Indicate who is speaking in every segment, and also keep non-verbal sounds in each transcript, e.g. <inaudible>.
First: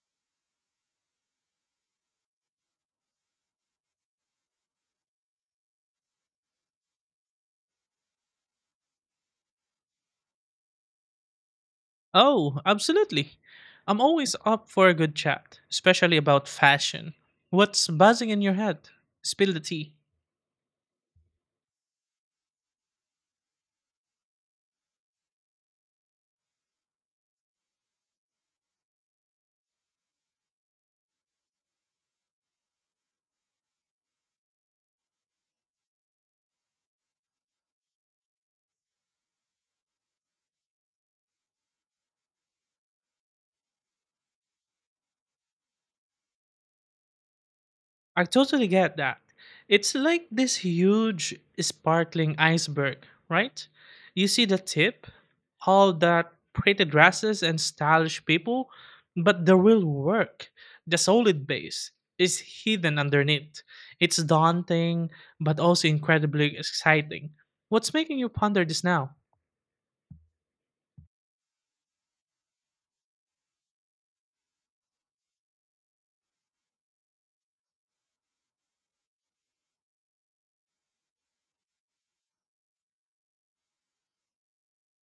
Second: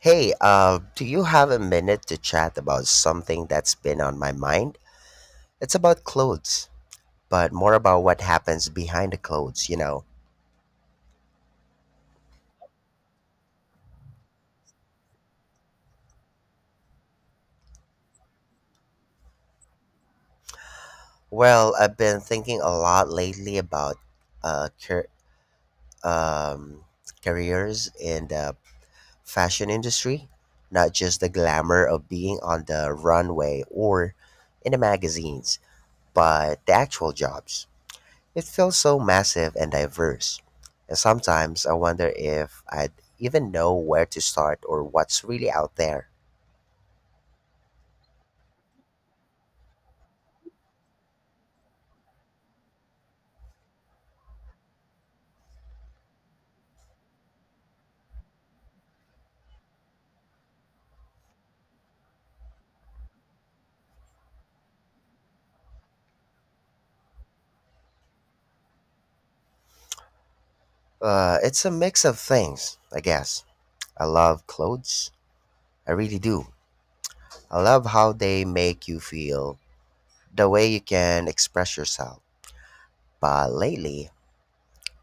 Speaker 1: Hey, do you have a minute to chat about something that's been on my mind? It's about clothes, but more about what happens behind the clothes, you know.
Speaker 2: Oh, absolutely. I'm always up for a good chat, especially about fashion. What's buzzing in your head? Spill the tea.
Speaker 1: Well, I've been thinking a lot lately about uh, car- um, careers in the fashion industry, not just the glamour of being on the runway or in the magazines, but the actual jobs. It feels so massive and diverse. And sometimes I wonder if I'd even know where to start or what's really out there.
Speaker 2: I totally get that. It's like this huge, sparkling iceberg, right? You see the tip, all that pretty dresses and stylish people, but the real work, the solid base, is hidden underneath. It's daunting, but also incredibly exciting. What's making you ponder this now?
Speaker 1: It's a mix of things, I guess. I love clothes. I really do. I love how they make you feel, the way you can express yourself. But lately,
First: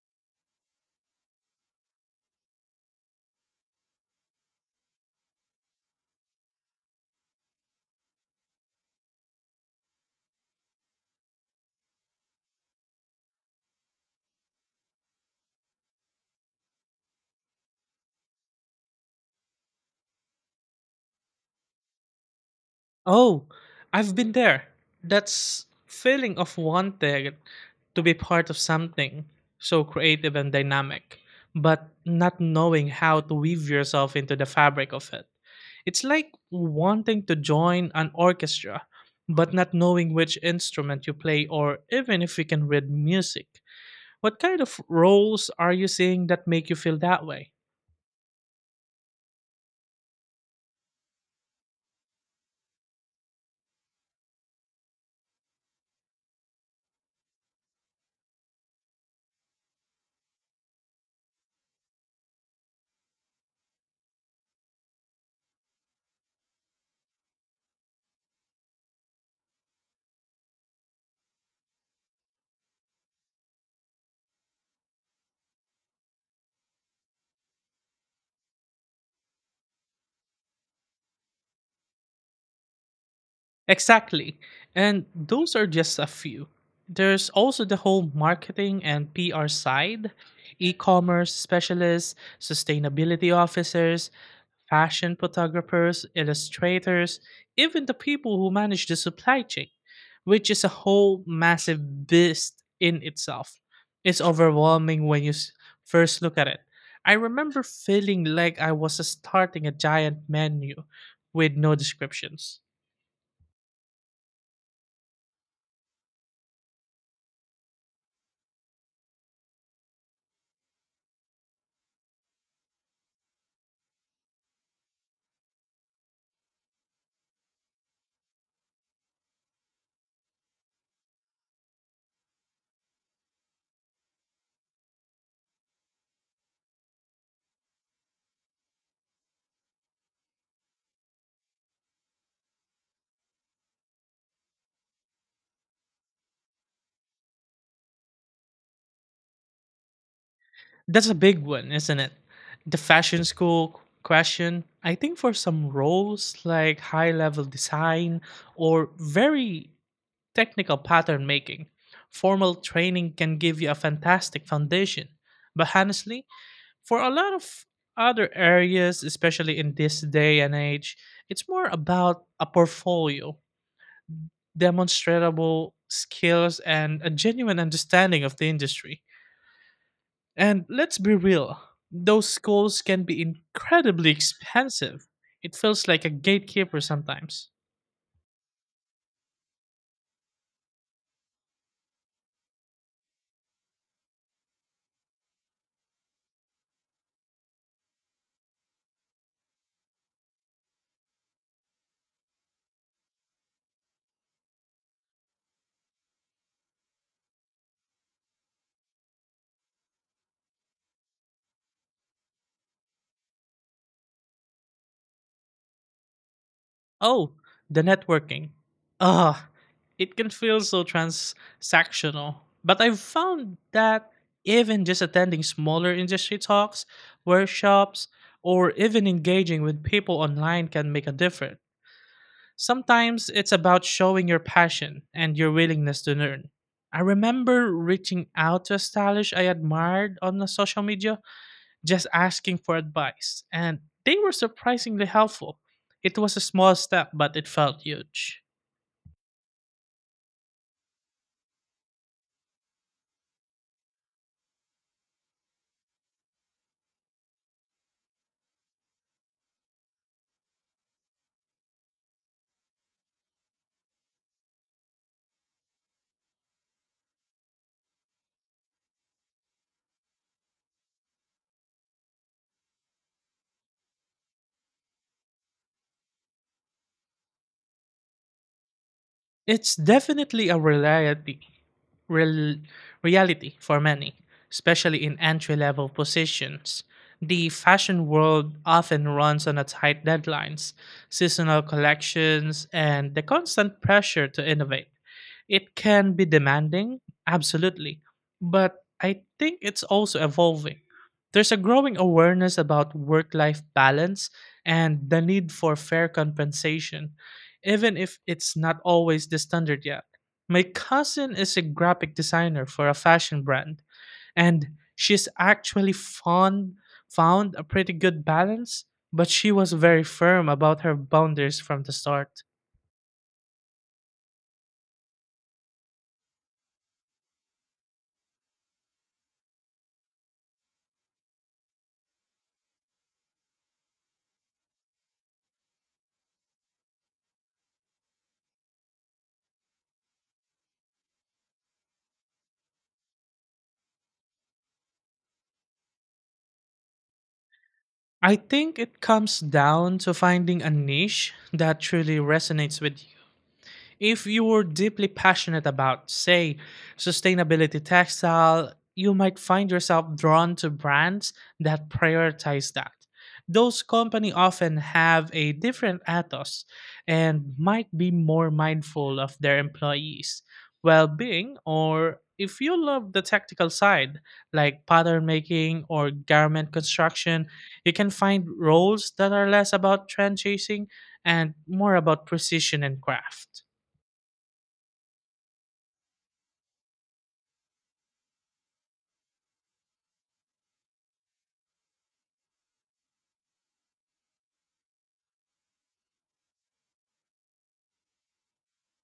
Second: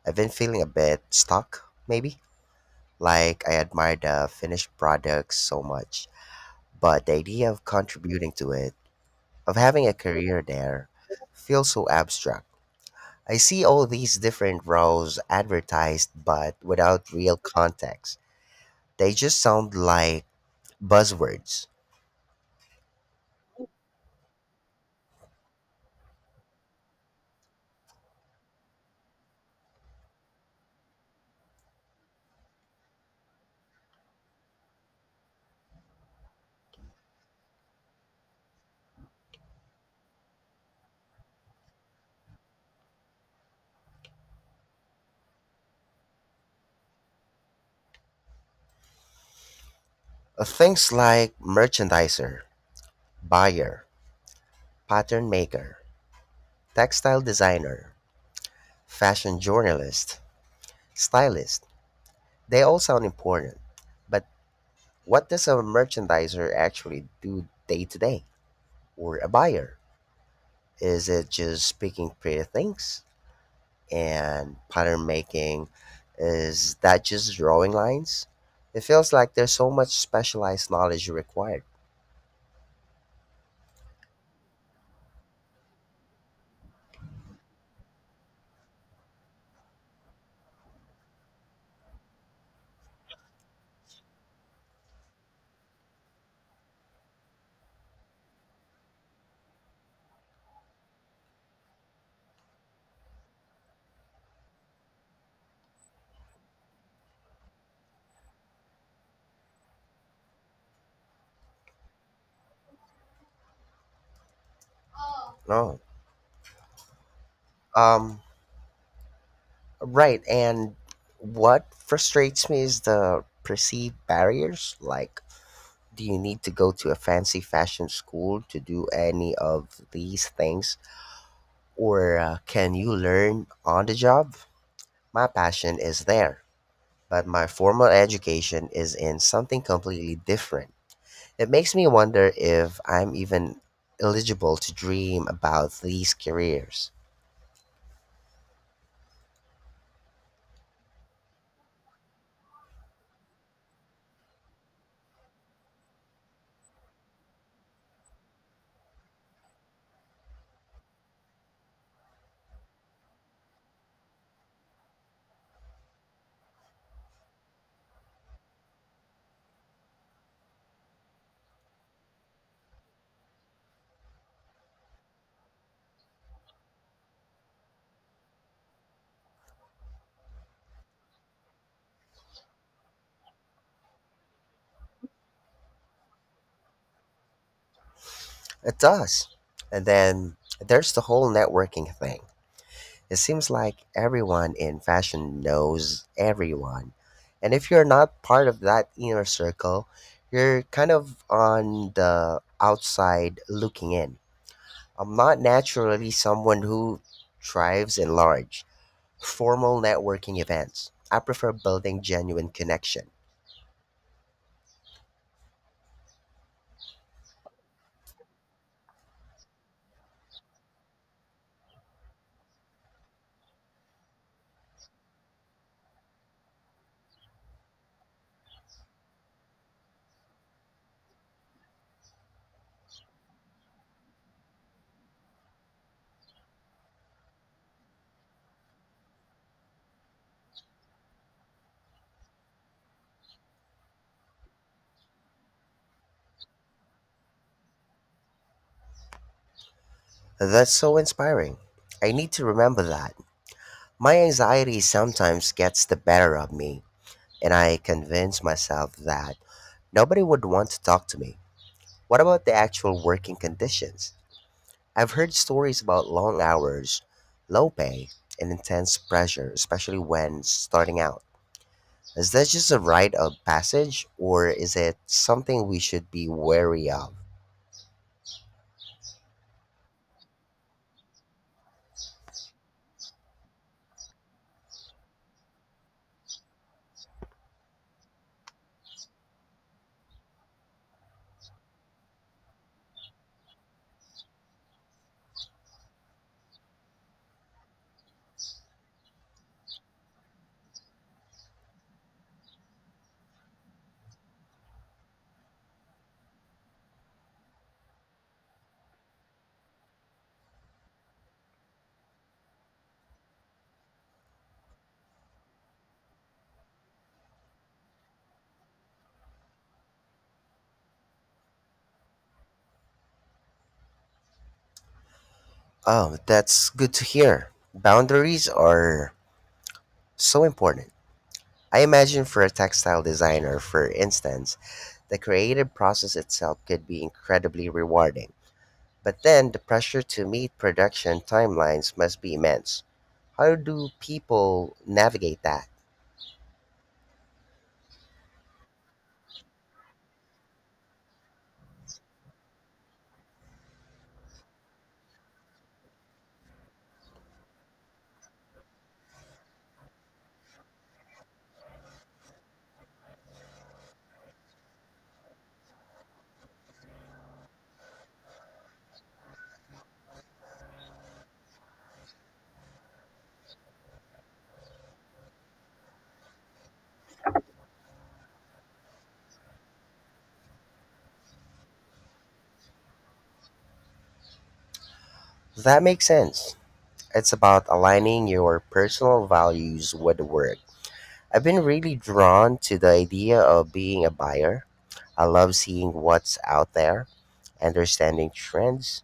Speaker 1: I've been feeling a bit stuck, maybe. Like I admire the finished product so much, but the idea of contributing to it, of having a career there, feels so abstract. I see all these different roles advertised, but without real context. They just sound like buzzwords.
Speaker 2: Oh, I've been there. That's feeling of wanting to be part of something so creative and dynamic, but not knowing how to weave yourself into the fabric of it. It's like wanting to join an orchestra, but not knowing which instrument you play or even if you can read music. What kind of roles are you seeing that make you feel that way?
Speaker 1: Things like merchandiser, buyer, pattern maker, textile designer, fashion journalist, stylist. They all sound important. But what does a merchandiser actually do day to day? Or a buyer? Is it just picking pretty things? And pattern making, is that just drawing lines? It feels like there's so much specialized knowledge required.
Speaker 2: Exactly. And those are just a few. There's also the whole marketing and PR side, e commerce specialists, sustainability officers, fashion photographers, illustrators, even the people who manage the supply chain, which is a whole massive beast in itself. It's overwhelming when you first look at it. I remember feeling like I was starting a giant menu with no descriptions.
Speaker 1: No. Um, right. And what frustrates me is the perceived barriers. Like, do you need to go to a fancy fashion school to do any of these things? Or can you learn on the job? My passion is there, but my formal education is in something completely different. It makes me wonder if I'm even eligible to dream about these careers.
Speaker 2: That's a big one, isn't it? The fashion school question. I think for some roles like high level design or very technical pattern making, formal training can give you a fantastic foundation. But honestly, for a lot of other areas, especially in this day and age, it's more about a portfolio, demonstrable skills, and a genuine understanding of the industry. And let's be real, those schools can be incredibly expensive. It feels like a gatekeeper sometimes.
Speaker 1: It does. And then there's the whole networking thing. It seems like everyone in fashion knows everyone. And if you're not part of that inner circle, you're kind of on the outside looking in. I'm not naturally someone who thrives in large, formal networking events. I prefer building genuine connection.
Speaker 2: Oh, the networking. Ah, it can feel so transactional. But I've found that even just attending smaller industry talks, workshops, or even engaging with people online can make a difference. Sometimes it's about showing your passion and your willingness to learn. I remember reaching out to a stylist I admired on the social media, just asking for advice, and they were surprisingly helpful. It was a small step, but it felt huge.
Speaker 1: That's so inspiring. I need to remember that. My anxiety sometimes gets the better of me, and I convince myself that nobody would want to talk to me. What about the actual working conditions? I've heard stories about long hours, low pay, and intense pressure, especially when starting out. Is that just a rite of passage, or is it something we should be wary of?
Speaker 2: It's definitely a reality, real, reality for many, especially in entry level positions. The fashion world often runs on a tight deadlines, seasonal collections, and the constant pressure to innovate. It can be demanding, absolutely, but I think it's also evolving. There's a growing awareness about work life balance and the need for fair compensation, even if it's not always the standard yet. My cousin is a graphic designer for a fashion brand, and she's found a pretty good balance, but she was very firm about her boundaries from the start.
Speaker 1: Oh, that's good to hear. Boundaries are so important. I imagine for a textile designer, for instance, the creative process itself could be incredibly rewarding. But then the pressure to meet production timelines must be immense. How do people navigate that?
Speaker 2: I think it comes down to finding a niche that truly resonates with if you were deeply passionate about, say, sustainability textile, you might find yourself drawn to brands that prioritize that. Those company often have a different ethos and might be more mindful of their employees' well-being, or if you love the technical side like pattern making or garment construction, you can find roles that are less about trend chasing and more about precision and craft.
Speaker 1: That makes sense. It's about aligning your personal values with the work. I've been really drawn to the idea of being a buyer. I love seeing what's out there, understanding trends,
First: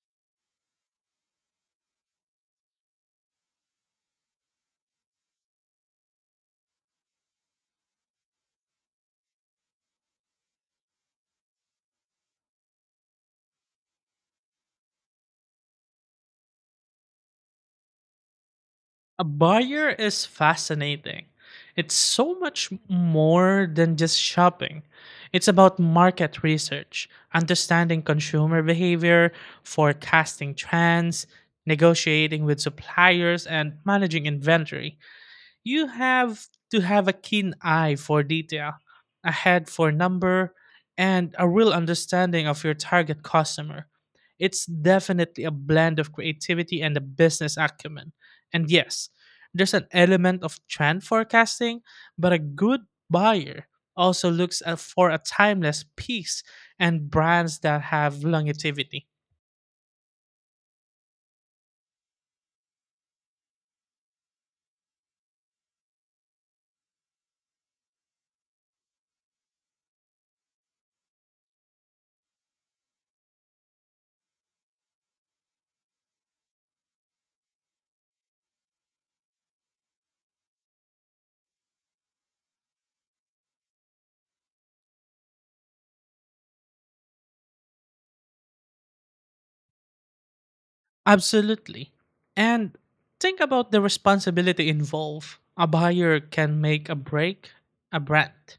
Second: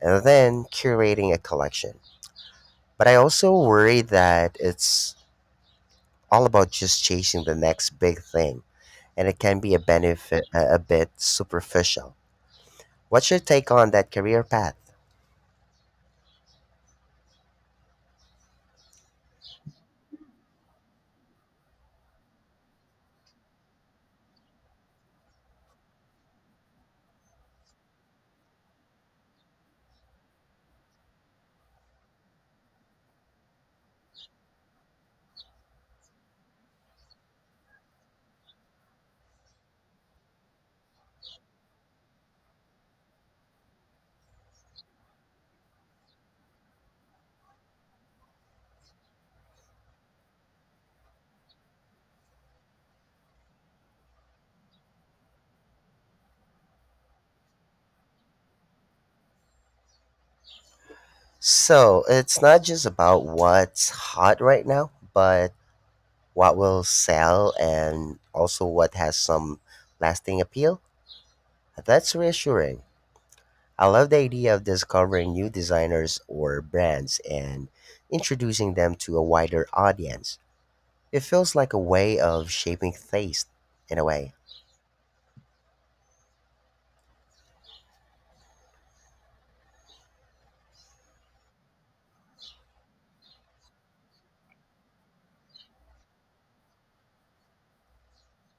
Speaker 1: and then curating a collection. But I also worry that it's all about just chasing the next big thing, and it can be a benefit a bit superficial. What's your take on that career path?
Speaker 2: A buyer is fascinating. It's so much more than just shopping. It's about market research, understanding consumer behavior, forecasting trends, negotiating with suppliers, and managing inventory. You have to have a keen eye for detail, a head for number, and a real understanding of your target customer. It's definitely a blend of creativity and a business acumen. And yes, there's an element of trend forecasting, but a good buyer also for a timeless piece and brands that have longevity.
Speaker 1: So it's not just about what's hot right now, but what will sell and also what has some lasting appeal. That's reassuring. I love the idea of discovering new designers or brands and introducing them to a wider audience. It feels like a way of shaping taste in a way.
Speaker 2: Absolutely. And think about the responsibility involved. A buyer can make a break a brand.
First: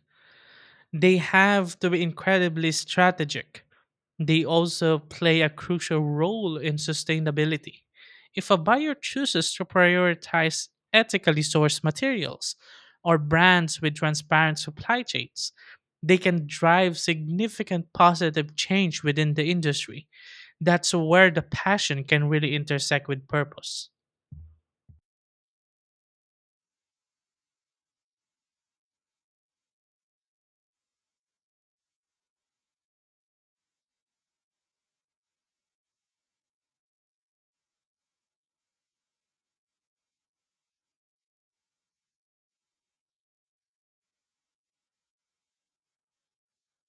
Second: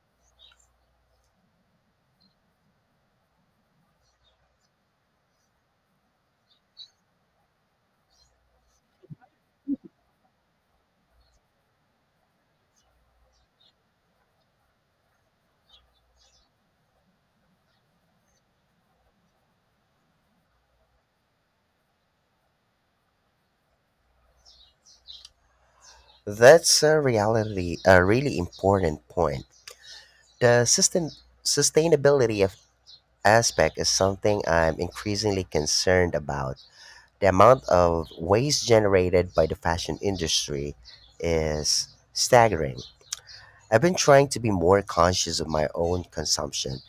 Speaker 2: They have to be incredibly strategic. They also play a crucial role in sustainability. If a buyer chooses to prioritize ethically sourced materials or brands with transparent supply chains, they can drive significant positive change within the industry. That's where the passion can really intersect with purpose.
Speaker 1: That's a reality, a really important point. The sustainability of aspect is something I'm increasingly concerned about. The amount of waste generated by the fashion industry is staggering. I've been trying to be more conscious of my own consumption,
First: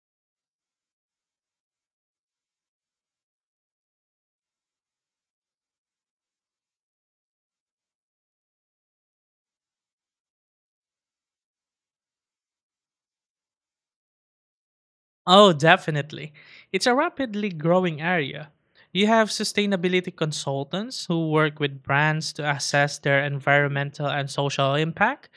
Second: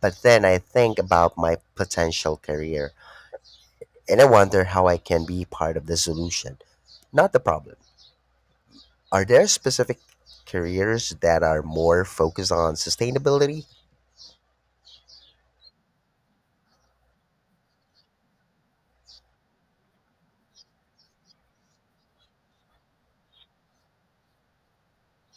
Speaker 1: but then I think about my potential career and I wonder how I can be part of the solution, not the problem. Are there specific careers that are more focused on sustainability?
Speaker 2: Oh, definitely. It's a rapidly growing area. You have sustainability consultants who work with brands to assess their environmental and social impact.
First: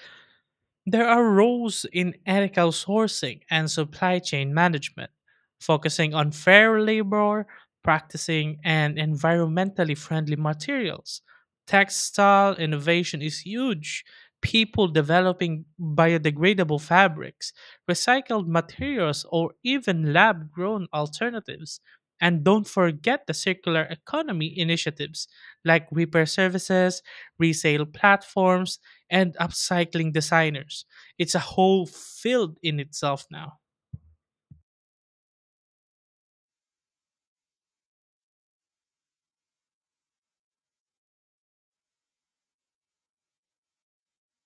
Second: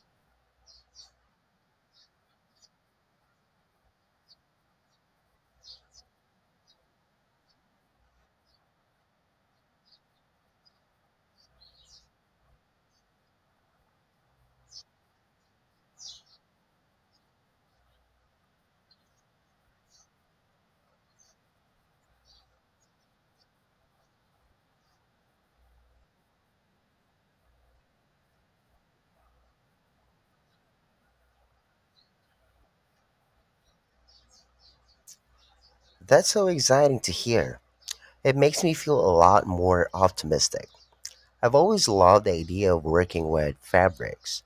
Speaker 2: There are roles in ethical sourcing and supply chain management, focusing on fair labor, practicing and environmentally friendly materials. Textile innovation is huge. People developing biodegradable fabrics, recycled materials, or even lab grown alternatives. And don't forget the circular economy initiatives like repair services, resale platforms, and upcycling designers. It's a whole field in itself now.
Speaker 1: That's so exciting to hear. It makes me feel a lot more optimistic. I've always loved the idea of working with fabrics,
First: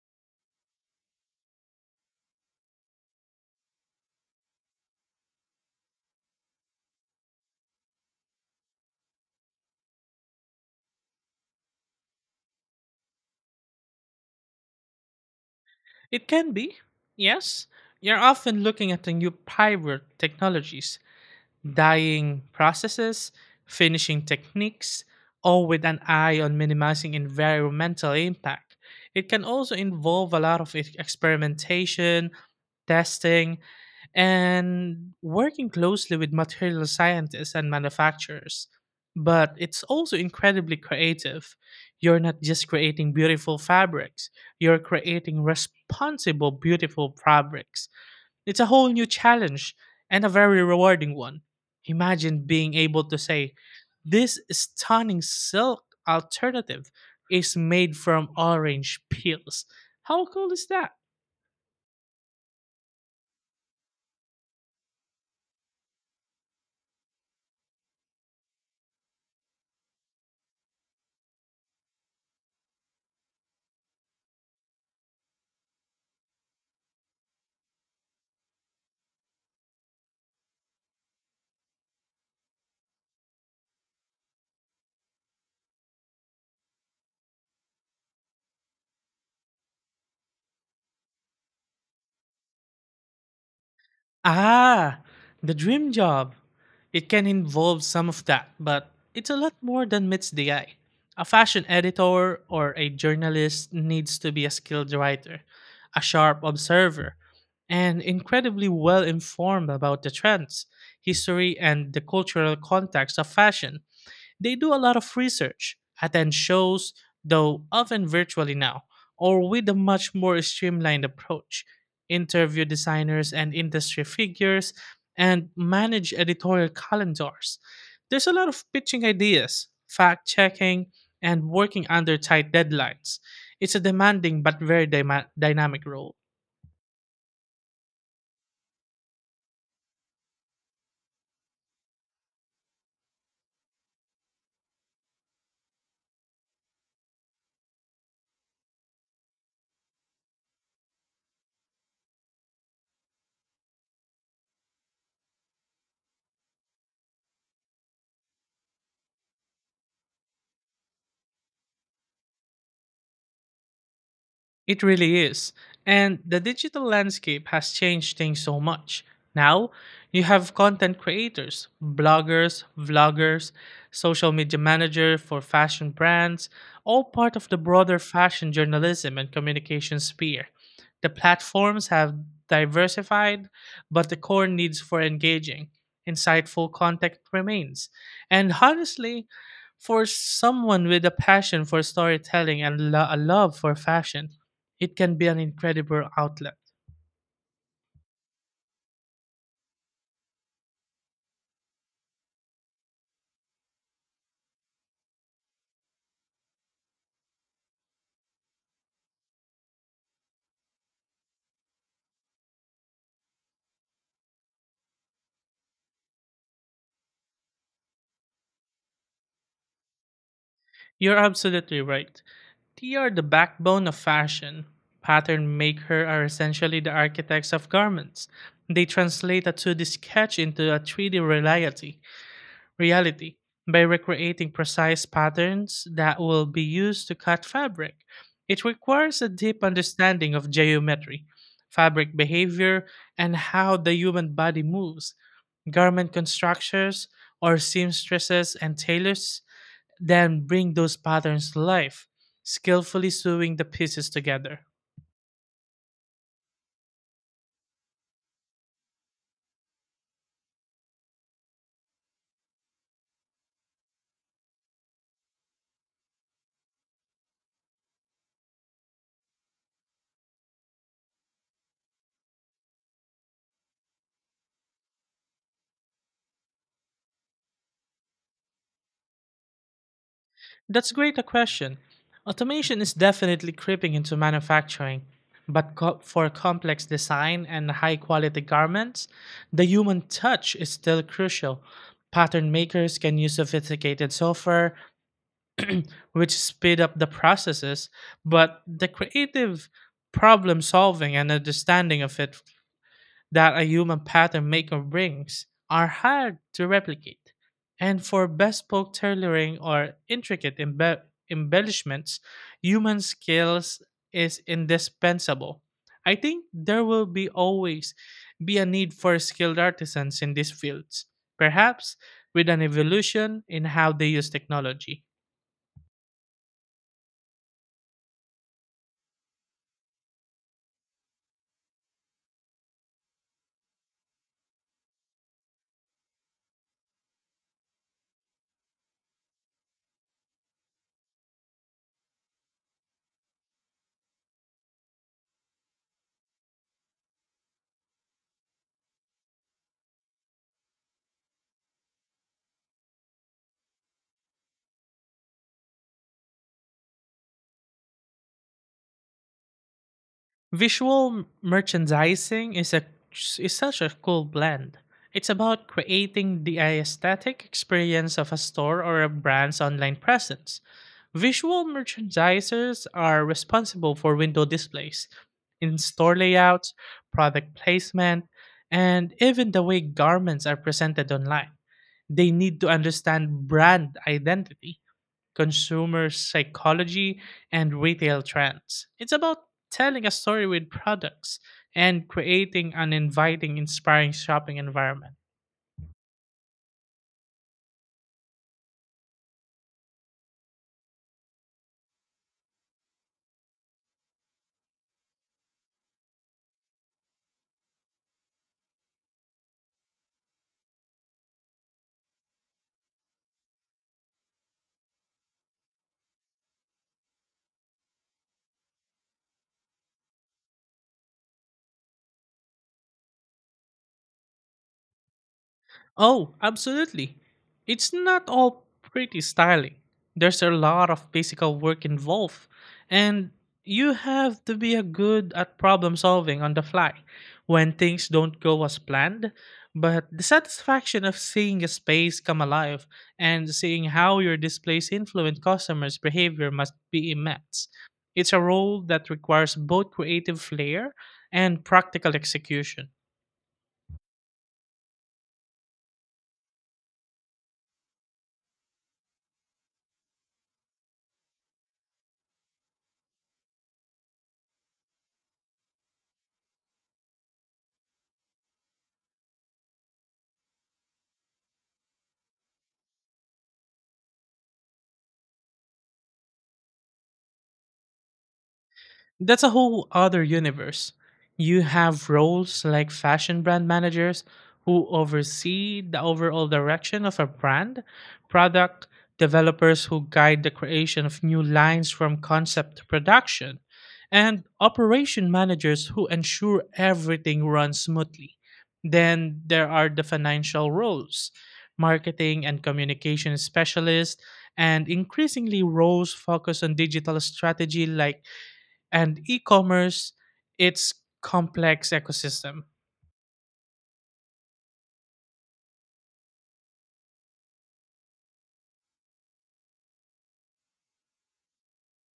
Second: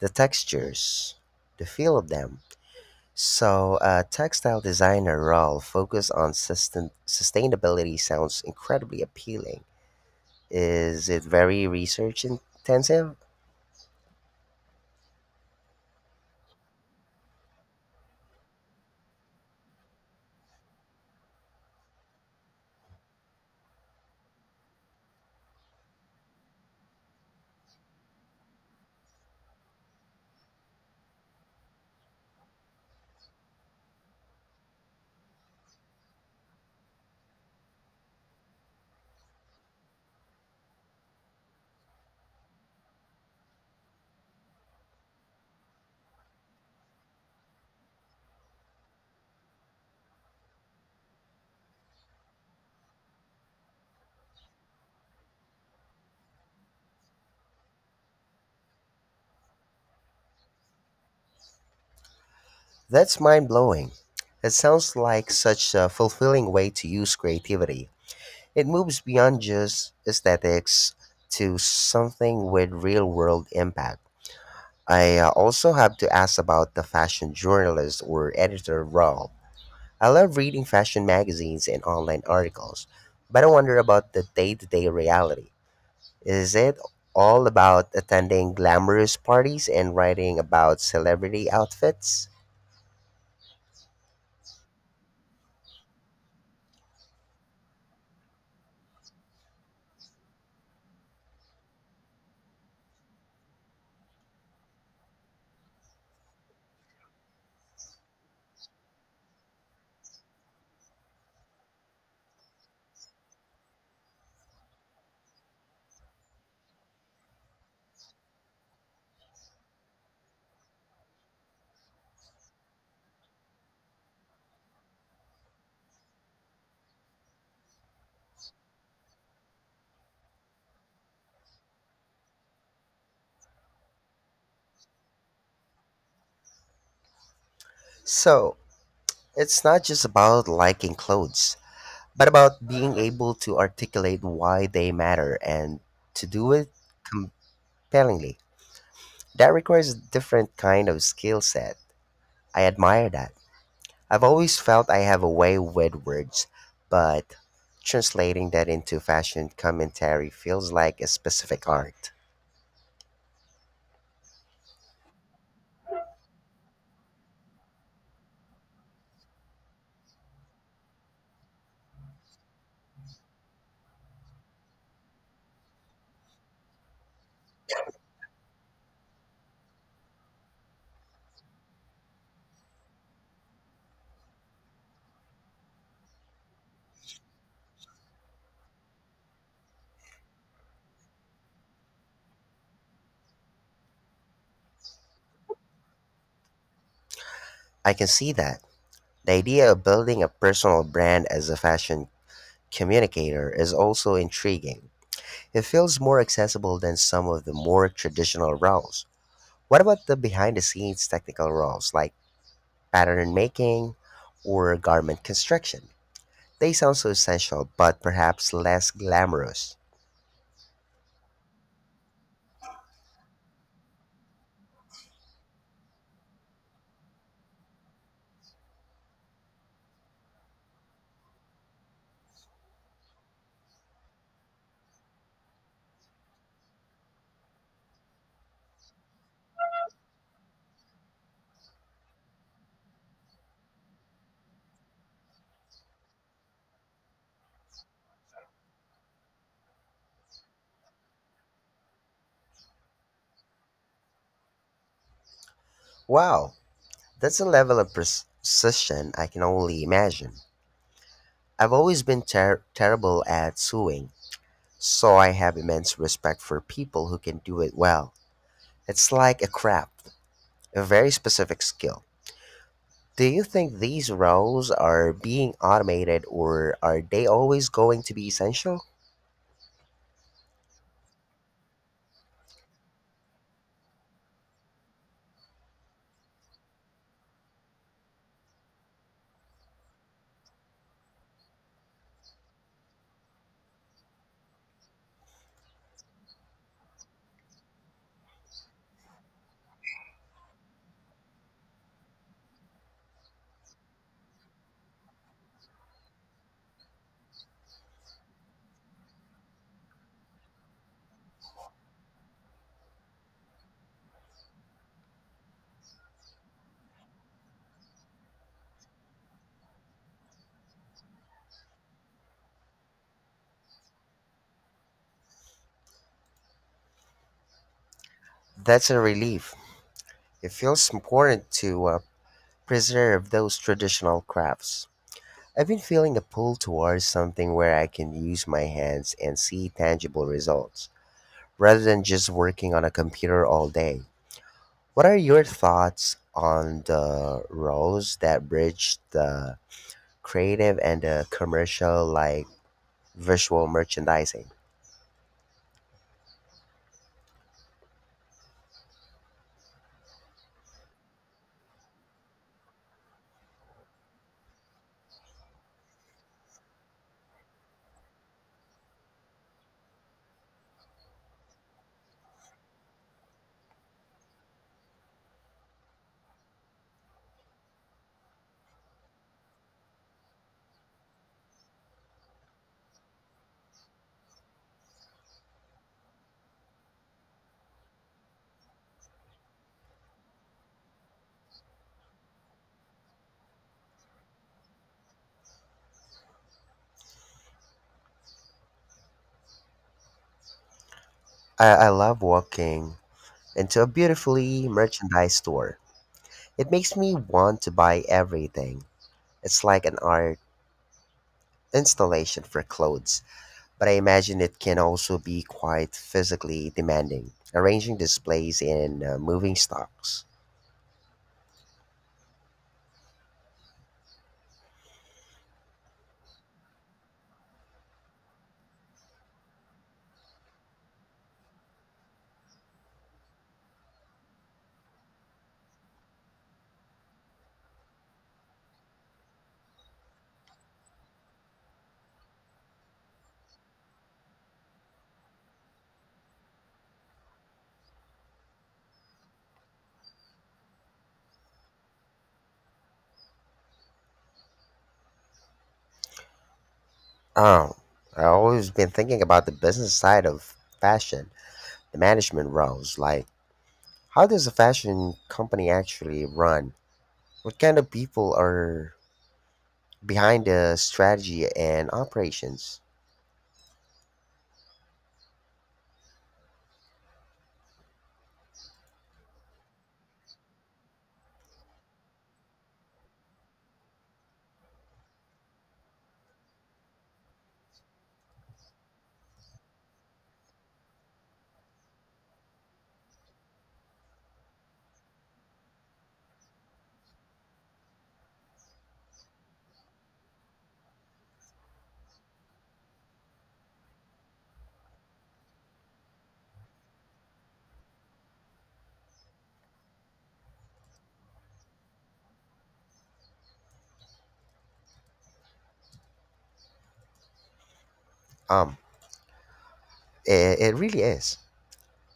Speaker 1: the textures, the feel of them. So, a textile designer role focused on sustainability sounds incredibly appealing. Is it very research intensive?
Speaker 2: It can be, yes. You're often looking at the new pivot technologies, dyeing processes, finishing techniques, all with an eye on minimizing environmental impact. It can also involve a lot of experimentation, testing, and working closely with material scientists and manufacturers. But it's also incredibly creative. You're not just creating beautiful fabrics, you're creating responsible, beautiful fabrics. It's a whole new challenge and a very rewarding one. Imagine being able to say, "This stunning silk alternative is made from orange peels." How cool is that?
Speaker 1: That's mind blowing. It sounds like such a fulfilling way to use creativity. It moves beyond just aesthetics to something with real world impact. I also have to ask about the fashion journalist or editor role. I love reading fashion magazines and online articles, but I wonder about the day to day reality. Is it all about attending glamorous parties and writing about celebrity outfits?
Speaker 2: Ah, the dream job. It can involve some of that, but it's a lot more than meets the eye. A fashion editor or a journalist needs to be a skilled writer, a sharp observer, and incredibly well informed about the trends, history, and the cultural context of fashion. They do a lot of research, attend shows, though often virtually now, or with a much more streamlined approach, interview designers and industry figures, and manage editorial calendars. There's a lot of pitching ideas, fact checking, and working under tight deadlines. It's a demanding but very dynamic role.
Speaker 1: So, it's not just about liking clothes, but about being able to articulate why they matter and to do it compellingly. That requires a different kind of skill set. I admire that. I've always felt I have a way with words, but translating that into fashion commentary feels like a specific art.
Speaker 2: It really is. And the digital landscape has changed things so much. Now, you have content creators, bloggers, vloggers, social media manager for fashion brands, all part of the broader fashion journalism and communication sphere. The platforms have diversified, but the core needs for engaging, insightful content remains. And honestly, for someone with a passion for storytelling and a love for fashion, it can be an incredible outlet.
Speaker 1: I can see that. The idea of building a personal brand as a fashion communicator is also intriguing. It feels more accessible than some of the more traditional roles. What about the behind the scenes technical roles like pattern making or garment construction? They sound so essential, but perhaps less glamorous.
Speaker 2: You're absolutely right. They are the backbone of fashion. Pattern maker are essentially the architects of garments. They translate a 2D sketch into a 3D reality. Reality by recreating precise patterns that will be used to cut fabric. It requires a deep understanding of geometry, fabric behavior, and how the human body moves. Garment constructors or seamstresses and tailors then bring those patterns to life, skillfully sewing the pieces together.
Speaker 1: Wow, that's a level of precision I can only imagine. I've always been terrible at sewing, so I have immense respect for people who can do it well. It's like a craft, a very specific skill. Do you think these roles are being automated or are they always going to be essential?
Speaker 2: That's great a question. Automation is definitely creeping into manufacturing, but for complex design and high quality garments, the human touch is still crucial. Pattern makers can use sophisticated software, which speed up the processes, but the creative problem solving and understanding of it that a human pattern maker brings are hard to replicate. And for bespoke tailoring or intricate embellishments, human skills is indispensable. I think there will be a need for skilled artisans in these fields, perhaps with an evolution in how they use technology.
Speaker 1: That's a relief. It feels important to preserve those traditional crafts. I've been feeling a pull towards something where I can use my hands and see tangible results, rather than just working on a computer all day. What are your thoughts on the roles that bridge the creative and the commercial, like visual merchandising?
Speaker 2: Visual merchandising is such a cool blend. It's about creating the aesthetic experience of a store or a brand's online presence. Visual merchandisers are responsible for window displays, in-store layouts, product placement, and even the way garments are presented online. They need to understand brand identity, consumer psychology, and retail trends. It's about telling a story with products and creating an inviting, inspiring shopping environment.
Speaker 1: I love walking into a beautifully merchandised store. It makes me want to buy everything. It's like an art installation for clothes, but I imagine it can also be quite physically demanding, arranging displays and moving stocks.
Speaker 2: Oh, absolutely. It's not all pretty styling. There's a lot of physical work involved, and you have to be a good at problem solving on the fly when things don't go as planned. But the satisfaction of seeing a space come alive and seeing how your displays influence customers' behavior must be immense. It's a role that requires both creative flair and practical execution.
Speaker 1: Oh, I've always been thinking about the business side of fashion, the management roles. Like, how does a fashion company actually run? What kind of people are behind the strategy and operations?
Speaker 2: That's a whole other universe. You have roles like fashion brand managers who oversee the overall direction of a brand, product developers who guide the creation of new lines from concept to production, and operation managers who ensure everything runs smoothly. Then there are the financial roles, marketing and communication specialists, and increasingly roles focused on digital strategy like and e commerce, its complex ecosystem.
Speaker 1: Um, It, it really is.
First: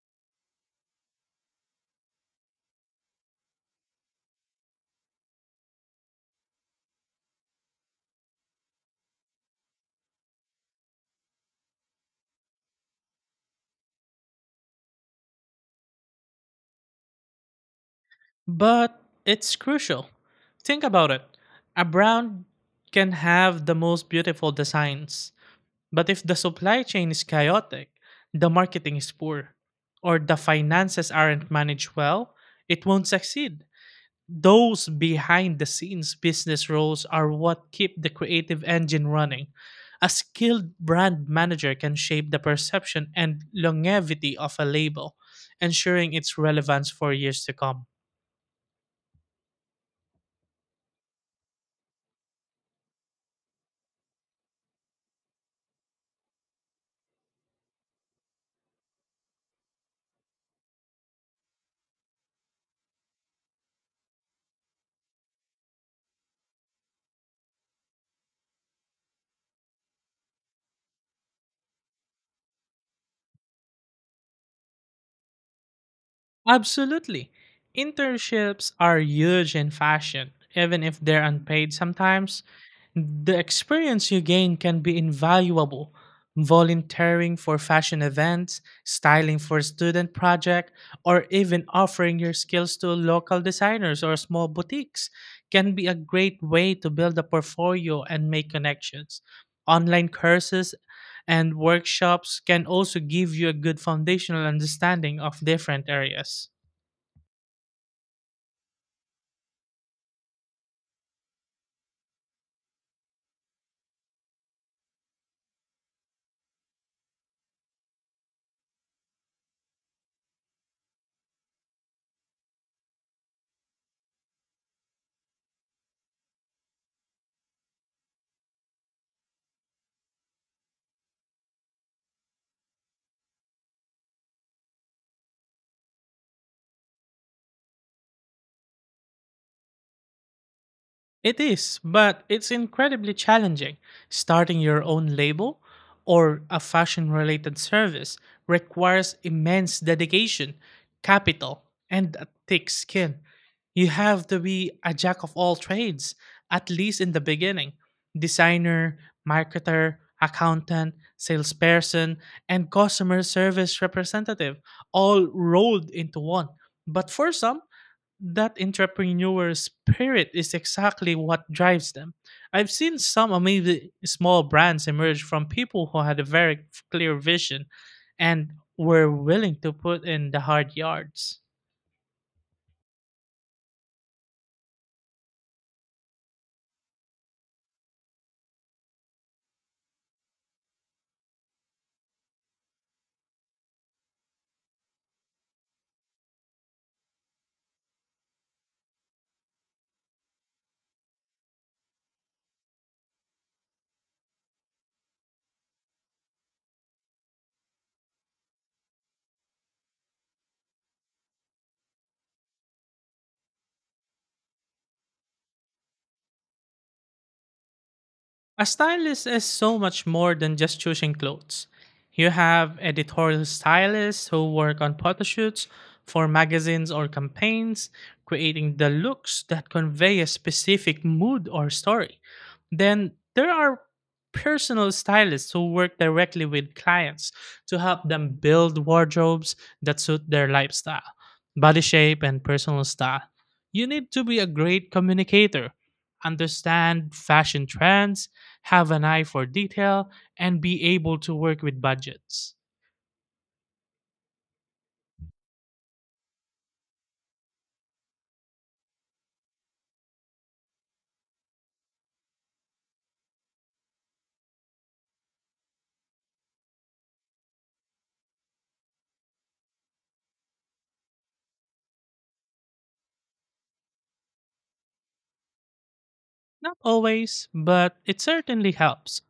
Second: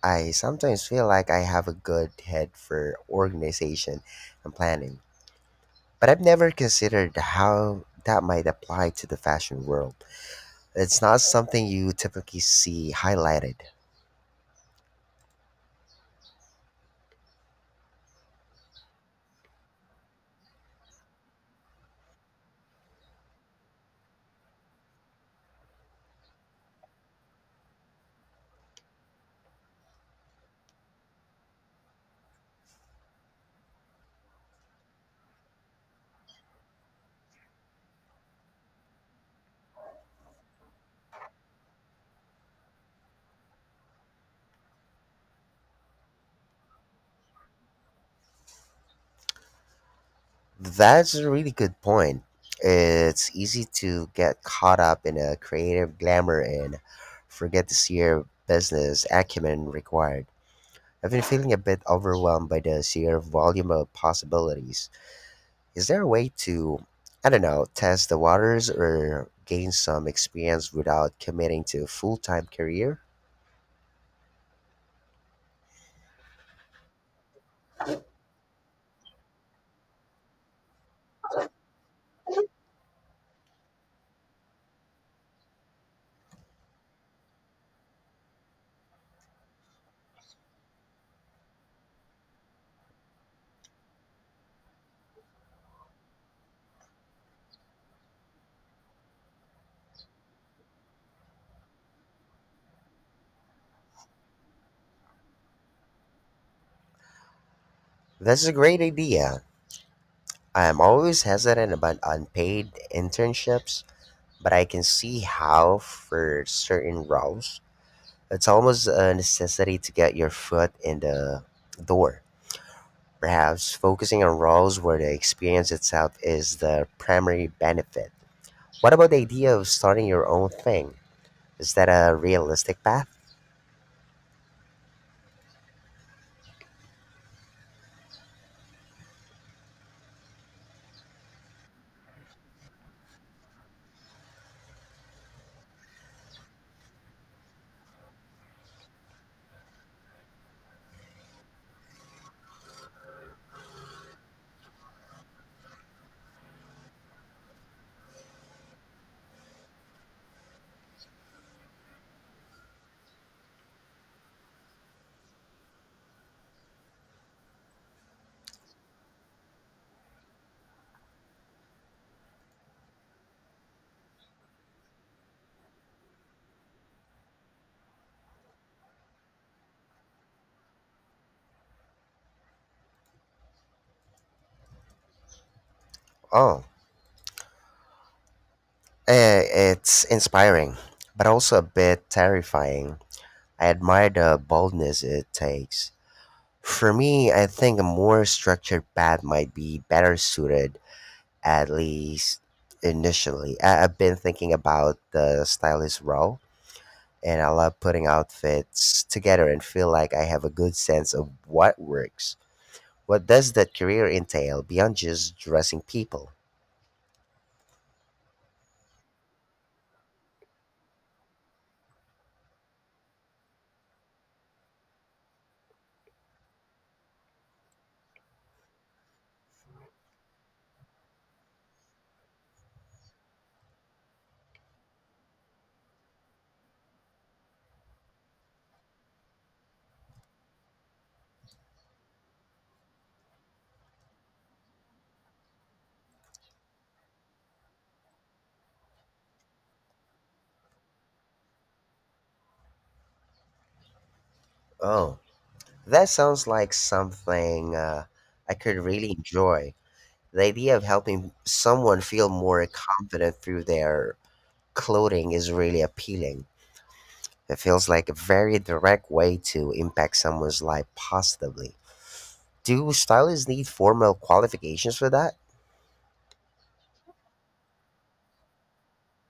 Speaker 1: I sometimes feel like I have a good head for organization and planning, but I've never considered how that might apply to the fashion world. It's not something you typically see highlighted.
Speaker 2: But it's crucial. Think about it. A brand can have the most beautiful designs, but if the supply chain is chaotic, the marketing is poor, or the finances aren't managed well, it won't succeed. Those behind the scenes business roles are what keep the creative engine running. A skilled brand manager can shape the perception and longevity of a label, ensuring its relevance for years to come.
Speaker 1: That's a really good point. It's easy to get caught up in a creative glamour and forget the sheer business acumen required. I've been feeling a bit overwhelmed by the sheer volume of possibilities. Is there a way to, I don't know, test the waters or gain some experience without committing to a full time career?
Speaker 2: Absolutely. Internships are huge in fashion, even if they're unpaid sometimes. The experience you gain can be invaluable. Volunteering for fashion events, styling for a student project, or even offering your skills to local designers or small boutiques can be a great way to build a portfolio and make connections. Online courses and workshops can also give you a good foundational understanding of different areas.
Speaker 1: That's a great idea. I am always hesitant about unpaid internships, but I can see how for certain roles it's almost a necessity to get your foot in the door. Perhaps focusing on roles where the experience itself is the primary benefit. What about the idea of starting your own thing? Is that a realistic path?
Speaker 2: It is, but it's incredibly challenging. Starting your own label or a fashion related service requires immense dedication, capital, and a thick skin. You have to be a jack of all trades, at least in the beginning designer, marketer, accountant, salesperson, and customer service representative all rolled into one. But for some, that entrepreneur spirit is exactly what drives them. I've seen some amazing small brands emerge from people who had a very clear vision and were willing to put in the hard yards.
Speaker 1: Oh, eh, it's inspiring, but also a bit terrifying. I admire the boldness it takes. For me, I think a more structured path might be better suited, at least initially. I've been thinking about the stylist role, and I love putting outfits together and feel like I have a good sense of what works. What does that career entail beyond just dressing people?
Speaker 2: A stylist is so much more than just choosing clothes. You have editorial stylists who work on photo shoots for magazines or campaigns, creating the looks that convey a specific mood or story. Then there are personal stylists who work directly with clients to help them build wardrobes that suit their lifestyle, body shape, and personal style. You need to be a great communicator, understand fashion trends, have an eye for detail, and be able to work with budgets.
Speaker 1: Oh, that sounds like something I could really enjoy. The idea of helping someone feel more confident through their clothing is really appealing. It feels like a very direct way to impact someone's life positively. Do stylists need formal qualifications for that?
Speaker 2: Not always, but it certainly helps.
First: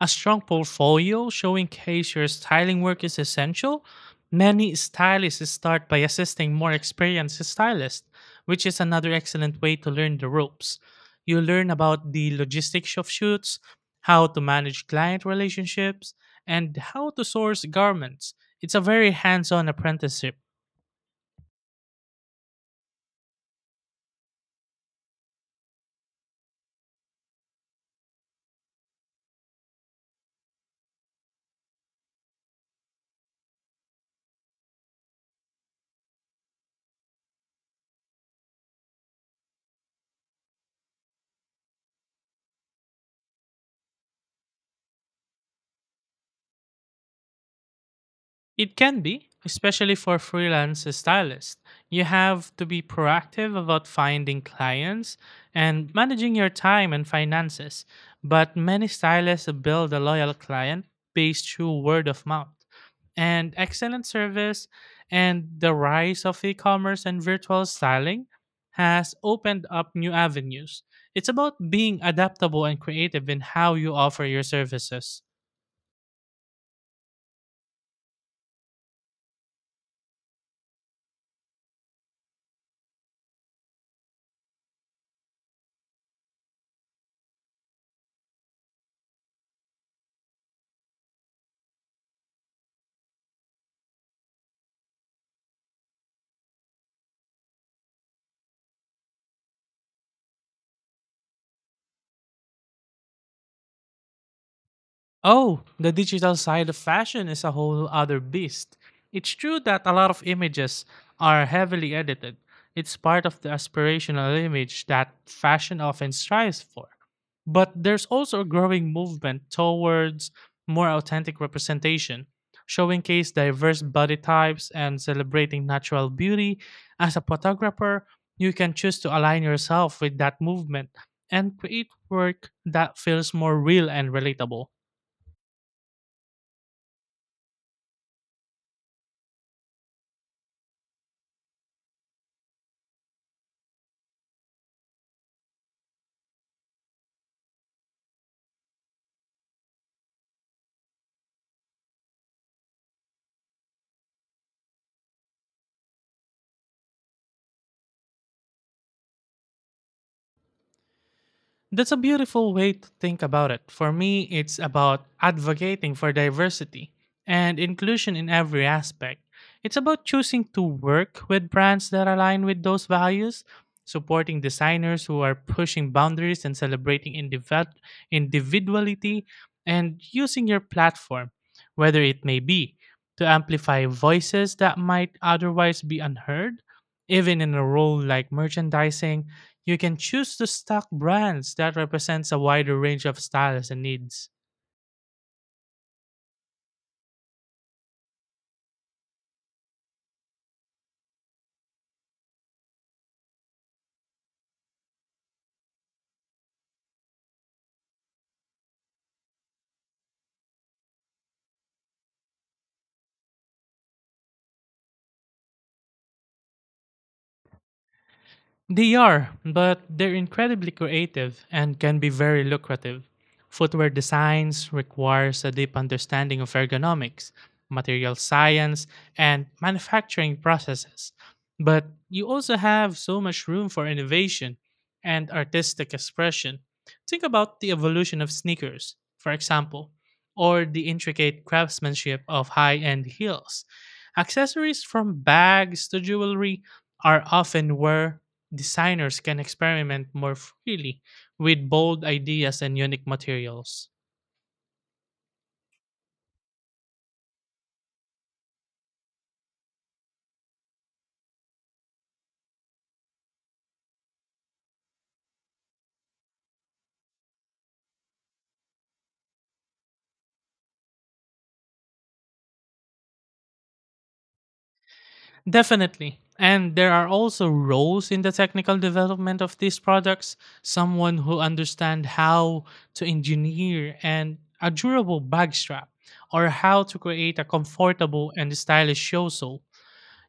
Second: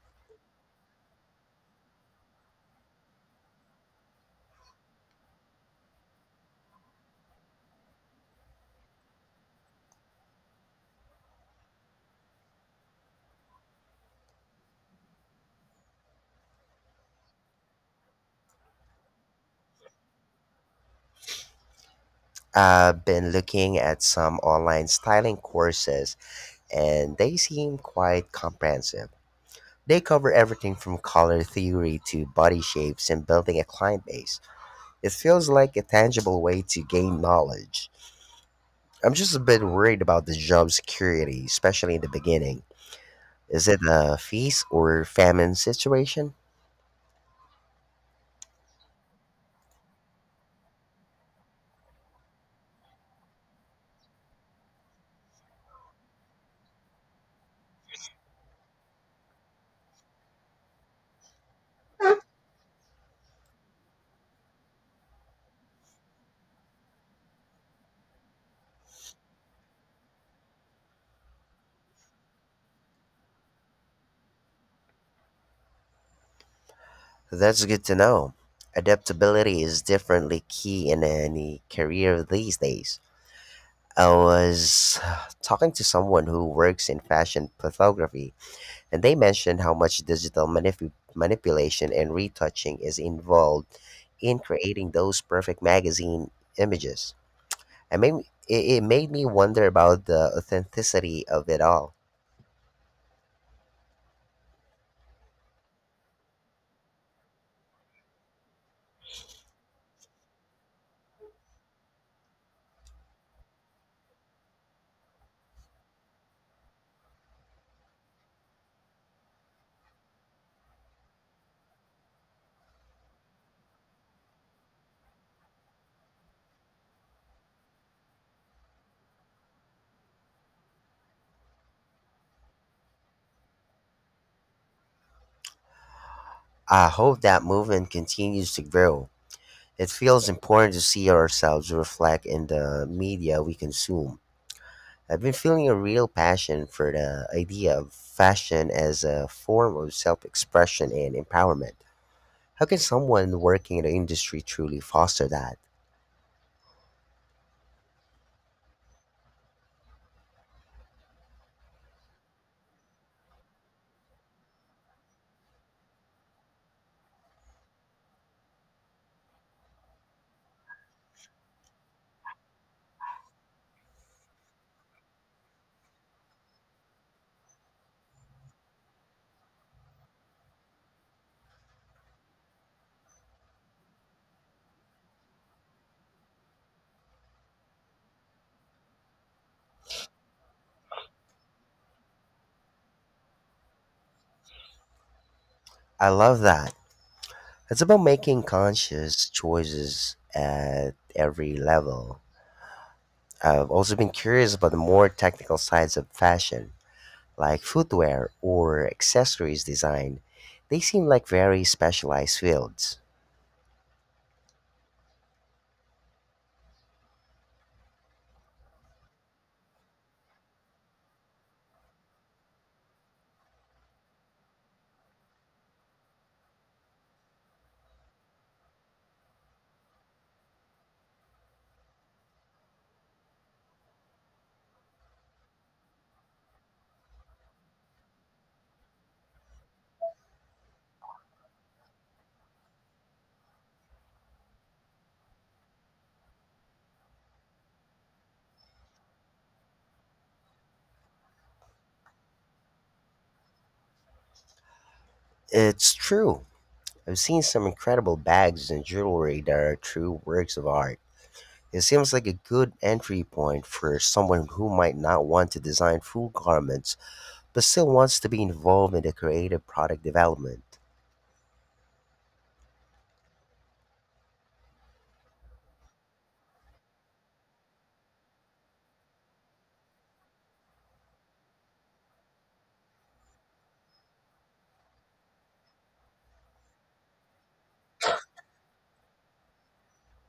Speaker 2: A strong portfolio showing case your styling work is essential. Many stylists start by assisting more experienced stylists, which is another excellent way to learn the ropes. You learn about the logistics of shoots, how to manage client relationships, and how to source garments. It's a very hands on apprenticeship.
Speaker 1: I've been looking at some online styling courses and they seem quite comprehensive. They cover everything from color theory to body shapes and building a client base. It feels like a tangible way to gain knowledge. I'm just a bit worried about the job security, especially in the beginning. Is it a feast or famine situation?
Speaker 2: It can be, especially for freelance stylists. You have to be proactive about finding clients and managing your time and finances. But many stylists build a loyal client base through word of mouth and excellent service, and the rise of e-commerce and virtual styling has opened up new avenues. It's about being adaptable and creative in how you offer your services.
Speaker 1: That's good to know. Adaptability is definitely key in any career these days. I was <sighs> talking to someone who works in fashion photography, and they mentioned how much digital manipulation and retouching is involved in creating those perfect magazine images. I mean, it made me wonder about the authenticity of it all.
Speaker 2: Oh, the digital side of fashion is a whole other beast. It's true that a lot of images are heavily edited. It's part of the aspirational image that fashion often strives for. But there's also a growing movement towards more authentic representation, showcasing diverse body types and celebrating natural beauty. As a photographer, you can choose to align yourself with that movement and create work that feels more real and relatable.
Speaker 1: I hope that movement continues to grow. It feels important to see ourselves reflect in the media we consume. I've been feeling a real passion for the idea of fashion as a form of self expression and empowerment. How can someone working in the industry truly foster that?
Speaker 2: That's a beautiful way to think about it. For me, it's about advocating for diversity and inclusion in every aspect. It's about choosing to work with brands that align with those values, supporting designers who are pushing boundaries and celebrating individuality, and using your platform, whether it may be, to amplify voices that might otherwise be unheard, even in a role like merchandising you can choose to stock brands that represents a wider range of styles and needs.
Speaker 1: I love that. It's about making conscious choices at every level. I've also been curious about the more technical sides of fashion, like footwear or accessories design, they seem like very specialized fields.
Speaker 2: They are, but they're incredibly creative and can be very lucrative. Footwear designs requires a deep understanding of ergonomics, material science, and manufacturing processes. But you also have so much room for innovation and artistic expression. Think about the evolution of sneakers, for example, or the intricate craftsmanship of high-end heels. Accessories from bags to jewelry are often where designers can experiment more freely with bold ideas and unique materials.
Speaker 1: It's true. I've seen some incredible bags and jewelry that are true works of art. It seems like a good entry point for someone who might not want to design full garments but still wants to be involved in the creative product development.
Speaker 2: Definitely. And there are also roles in the technical development of these products, someone who understands how to engineer and a durable bag strap or how to create a comfortable and stylish yoso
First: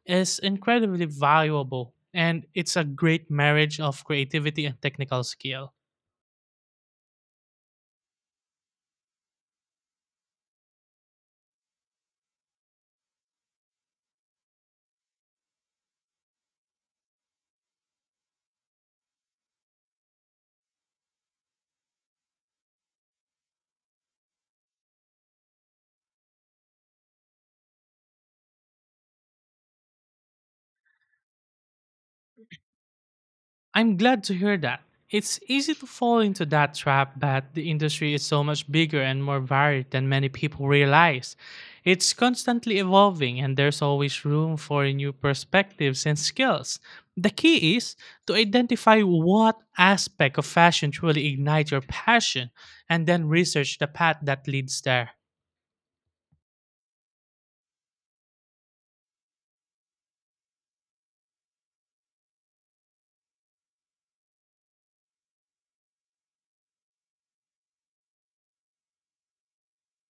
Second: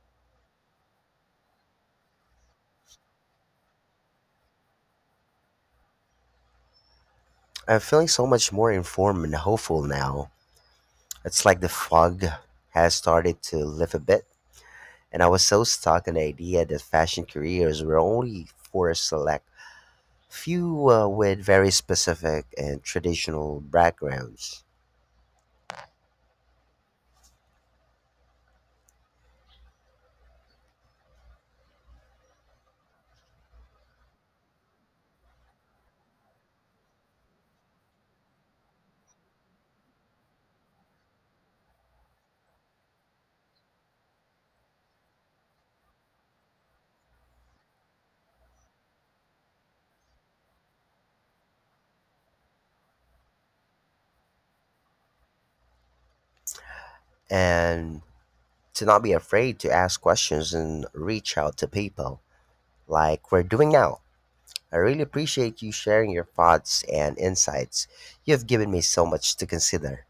Speaker 2: is incredibly valuable, and it's a great marriage of creativity and technical skill.
Speaker 1: I'm feeling so much more informed and hopeful now. It's like the fog has started to lift a bit. And I was so stuck in the idea that fashion careers were only for a select few with very specific and traditional backgrounds.
Speaker 2: I'm glad to hear that. It's easy to fall into that trap, but the industry is so much bigger and more varied than many people realize. It's constantly evolving and there's always room for new perspectives and skills. The key is to identify what aspect of fashion truly ignites your passion and then research the path that leads there.
Speaker 1: And to not be afraid to ask questions and reach out to people like we're doing now. I really appreciate you sharing your thoughts and insights. You have given me so much to consider.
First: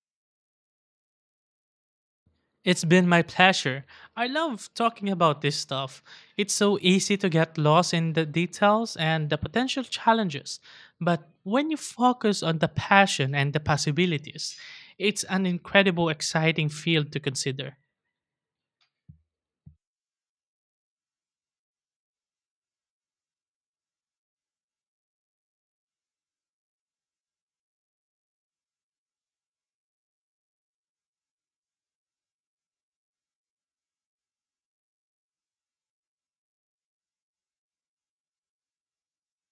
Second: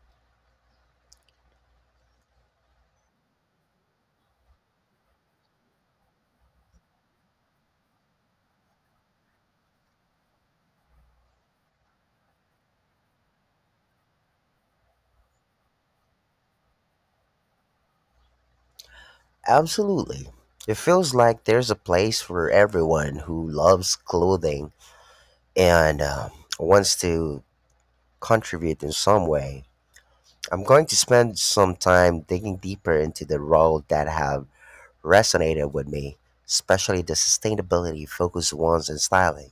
Speaker 2: It's been my pleasure. I love talking about this stuff. It's so easy to get lost in the details and the potential challenges. But when you focus on the passion and the possibilities, it's an incredible, exciting field to consider.
Speaker 1: Absolutely. It feels like there's a place for everyone who loves clothing and wants to contribute in some way. I'm going to spend some time digging deeper into the roles that have resonated with me, especially the sustainability focused ones in styling.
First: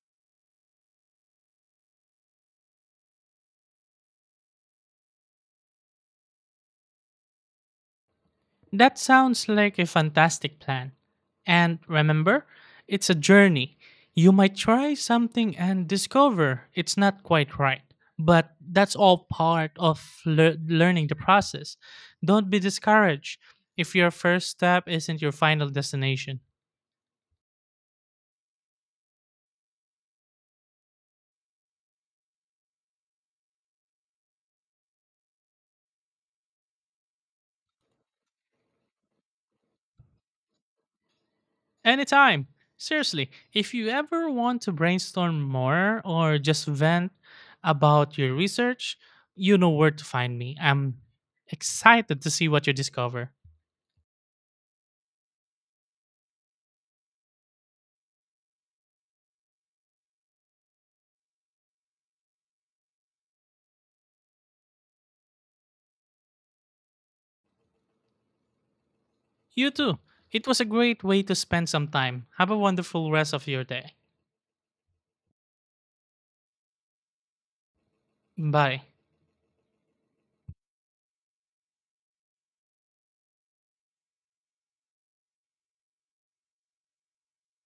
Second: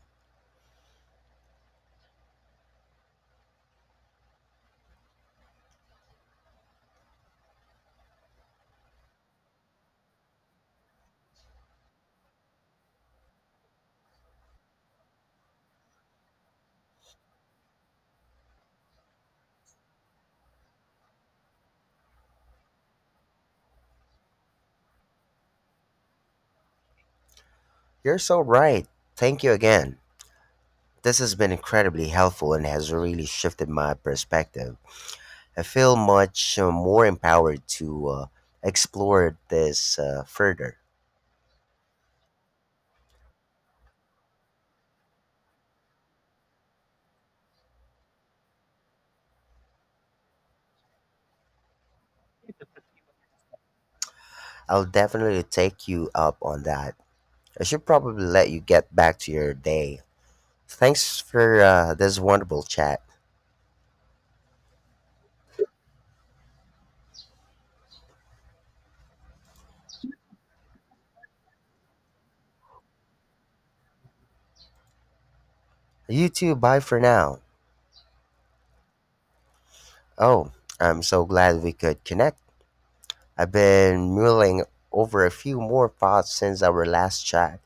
Speaker 2: That sounds like a fantastic plan. And remember, it's a journey. You might try something and discover it's not quite right, but that's all part of learning the process. Don't be discouraged if your first step isn't your final destination.
Speaker 1: You're so right. Thank you again. This has been incredibly helpful and has really shifted my perspective. I feel much more empowered to explore this further.
Speaker 2: Anytime. Seriously, if you ever want to brainstorm more or just vent about your research, you know where to find me. I'm excited to see what you discover.
Speaker 1: I'll definitely take you up on that. I should probably let you get back to your day. Thanks for this wonderful chat.
Speaker 2: You too. It was a great way to spend some time. Have a wonderful rest of your day.
Speaker 1: You too, bye for now.
Speaker 2: Bye.
Speaker 1: Oh, I'm so glad we could connect. I've been mulling over a few more thoughts since our last chat,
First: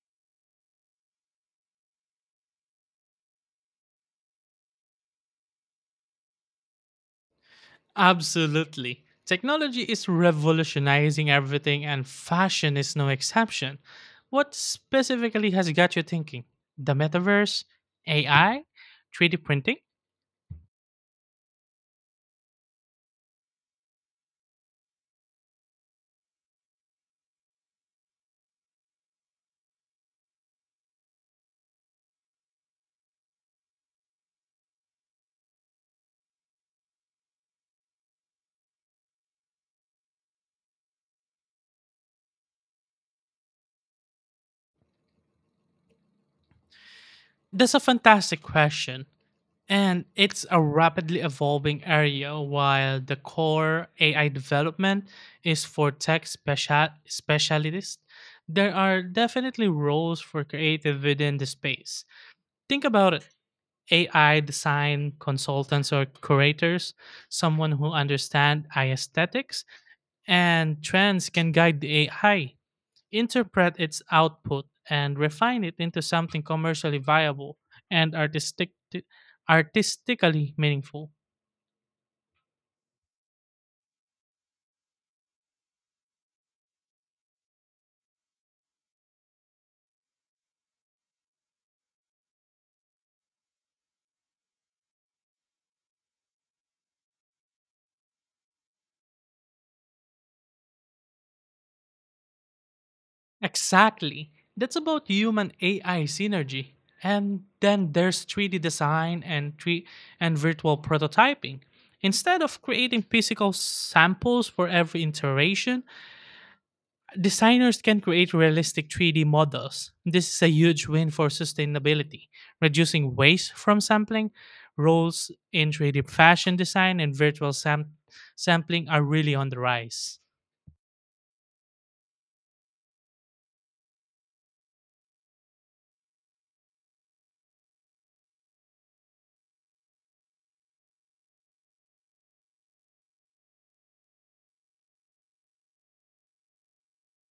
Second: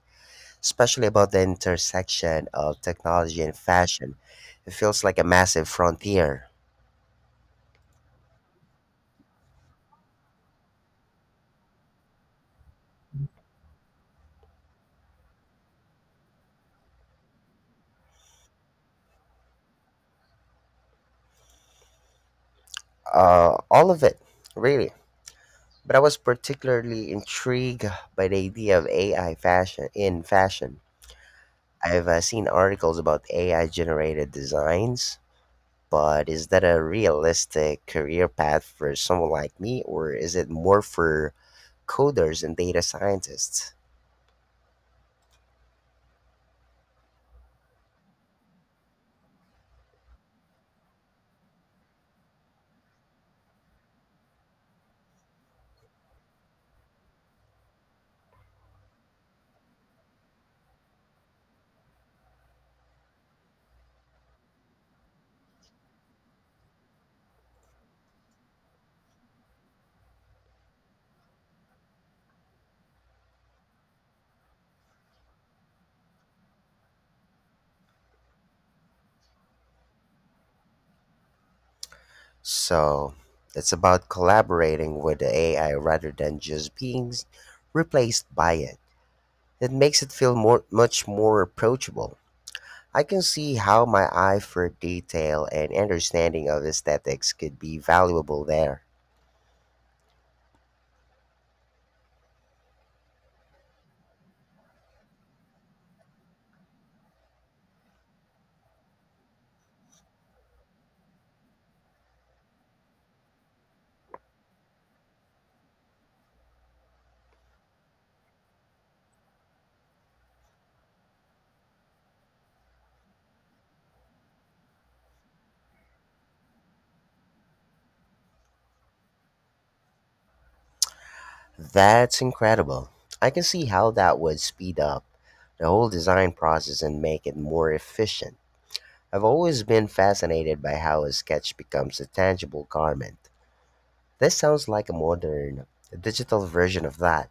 Speaker 1: especially about the intersection of technology and fashion. It feels like a massive frontier.
Speaker 2: Absolutely. Technology is revolutionizing everything, and fashion is no exception. What specifically has got you thinking? The metaverse? AI? 3D printing?
Speaker 1: All of it, really. But I was particularly intrigued by the idea of AI fashion in fashion. I've seen articles about AI generated designs, but is that a realistic career path for someone like me, or is it more for coders and data scientists?
Speaker 2: That's a fantastic question. And it's a rapidly evolving area while the core AI development is for specialists. There are definitely roles for creative within the space. Think about it. AI design consultants or curators, someone who understands aesthetics and trends can guide the AI, interpret its output and refine it into something commercially viable and artistically meaningful.
Speaker 1: So it's about collaborating with the AI rather than just being replaced by it. It makes it feel more, much more approachable. I can see how my eye for detail and understanding of aesthetics could be valuable there.
Speaker 2: Exactly. That's about human AI synergy. And then there's 3D design and 3 and virtual prototyping. Instead of creating physical samples for every iteration, designers can create realistic 3D models. This is a huge win for sustainability, reducing waste from sampling. Roles in 3D fashion design and sampling are really on the rise.
Speaker 1: That's incredible. I can see how that would speed up the whole design process and make it more efficient. I've always been fascinated by how a sketch becomes a tangible garment. This sounds like a modern, digital version of that.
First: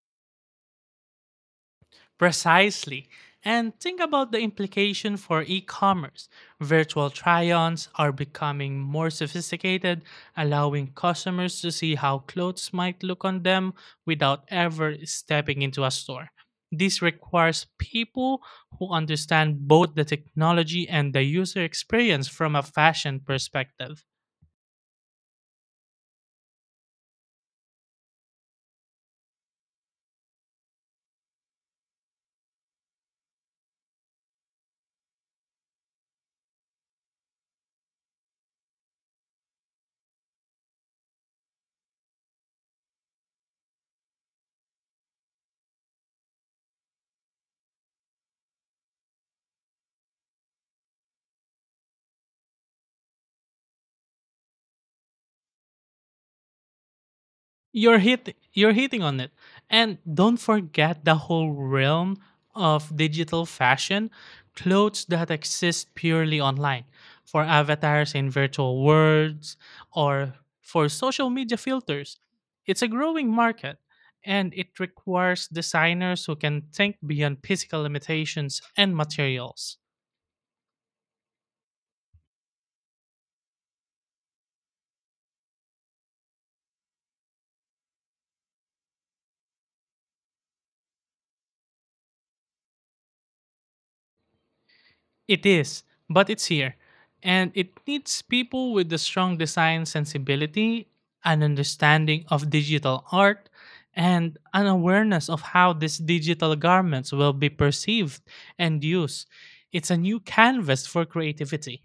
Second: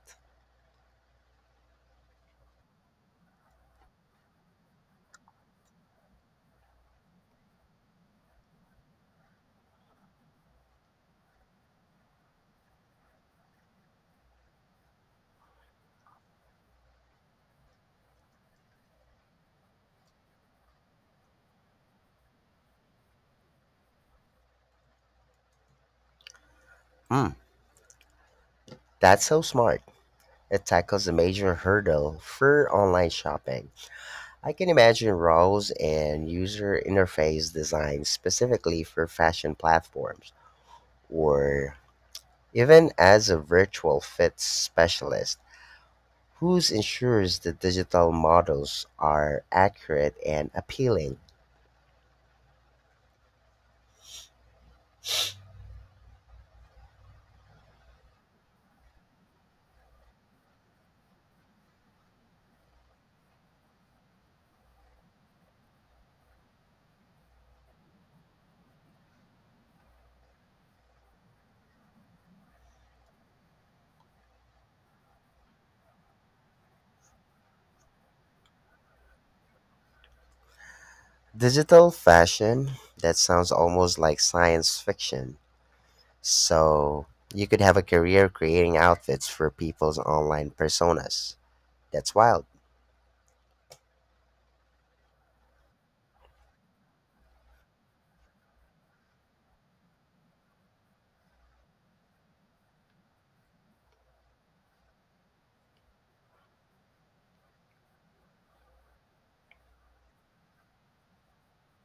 Speaker 2: Precisely. And think about the implication for e commerce. Virtual try ons are becoming more sophisticated, allowing customers to see how clothes might look on them without ever stepping into a store. This requires people who understand both the technology and the user experience from a fashion perspective.
Speaker 1: Hmm, that's so smart. It tackles a major hurdle for online shopping. I can imagine roles and user interface design specifically for fashion platforms, or even as a virtual fit specialist, who ensures the digital models are accurate and appealing?
Speaker 2: You're hitting on it, and don't forget the whole realm of digital fashion, clothes that exist purely online for avatars in virtual worlds, or for social media filters. It's a growing market, and it requires designers who can think beyond physical limitations and materials.
Speaker 1: Digital fashion? That sounds almost like science fiction. So, you could have a career creating outfits for people's online personas. That's wild.
Speaker 2: It is, but it's here. And it needs people with the strong design sensibility, an understanding of digital art, and an awareness of how these digital garments will be perceived and used. It's a new canvas for creativity.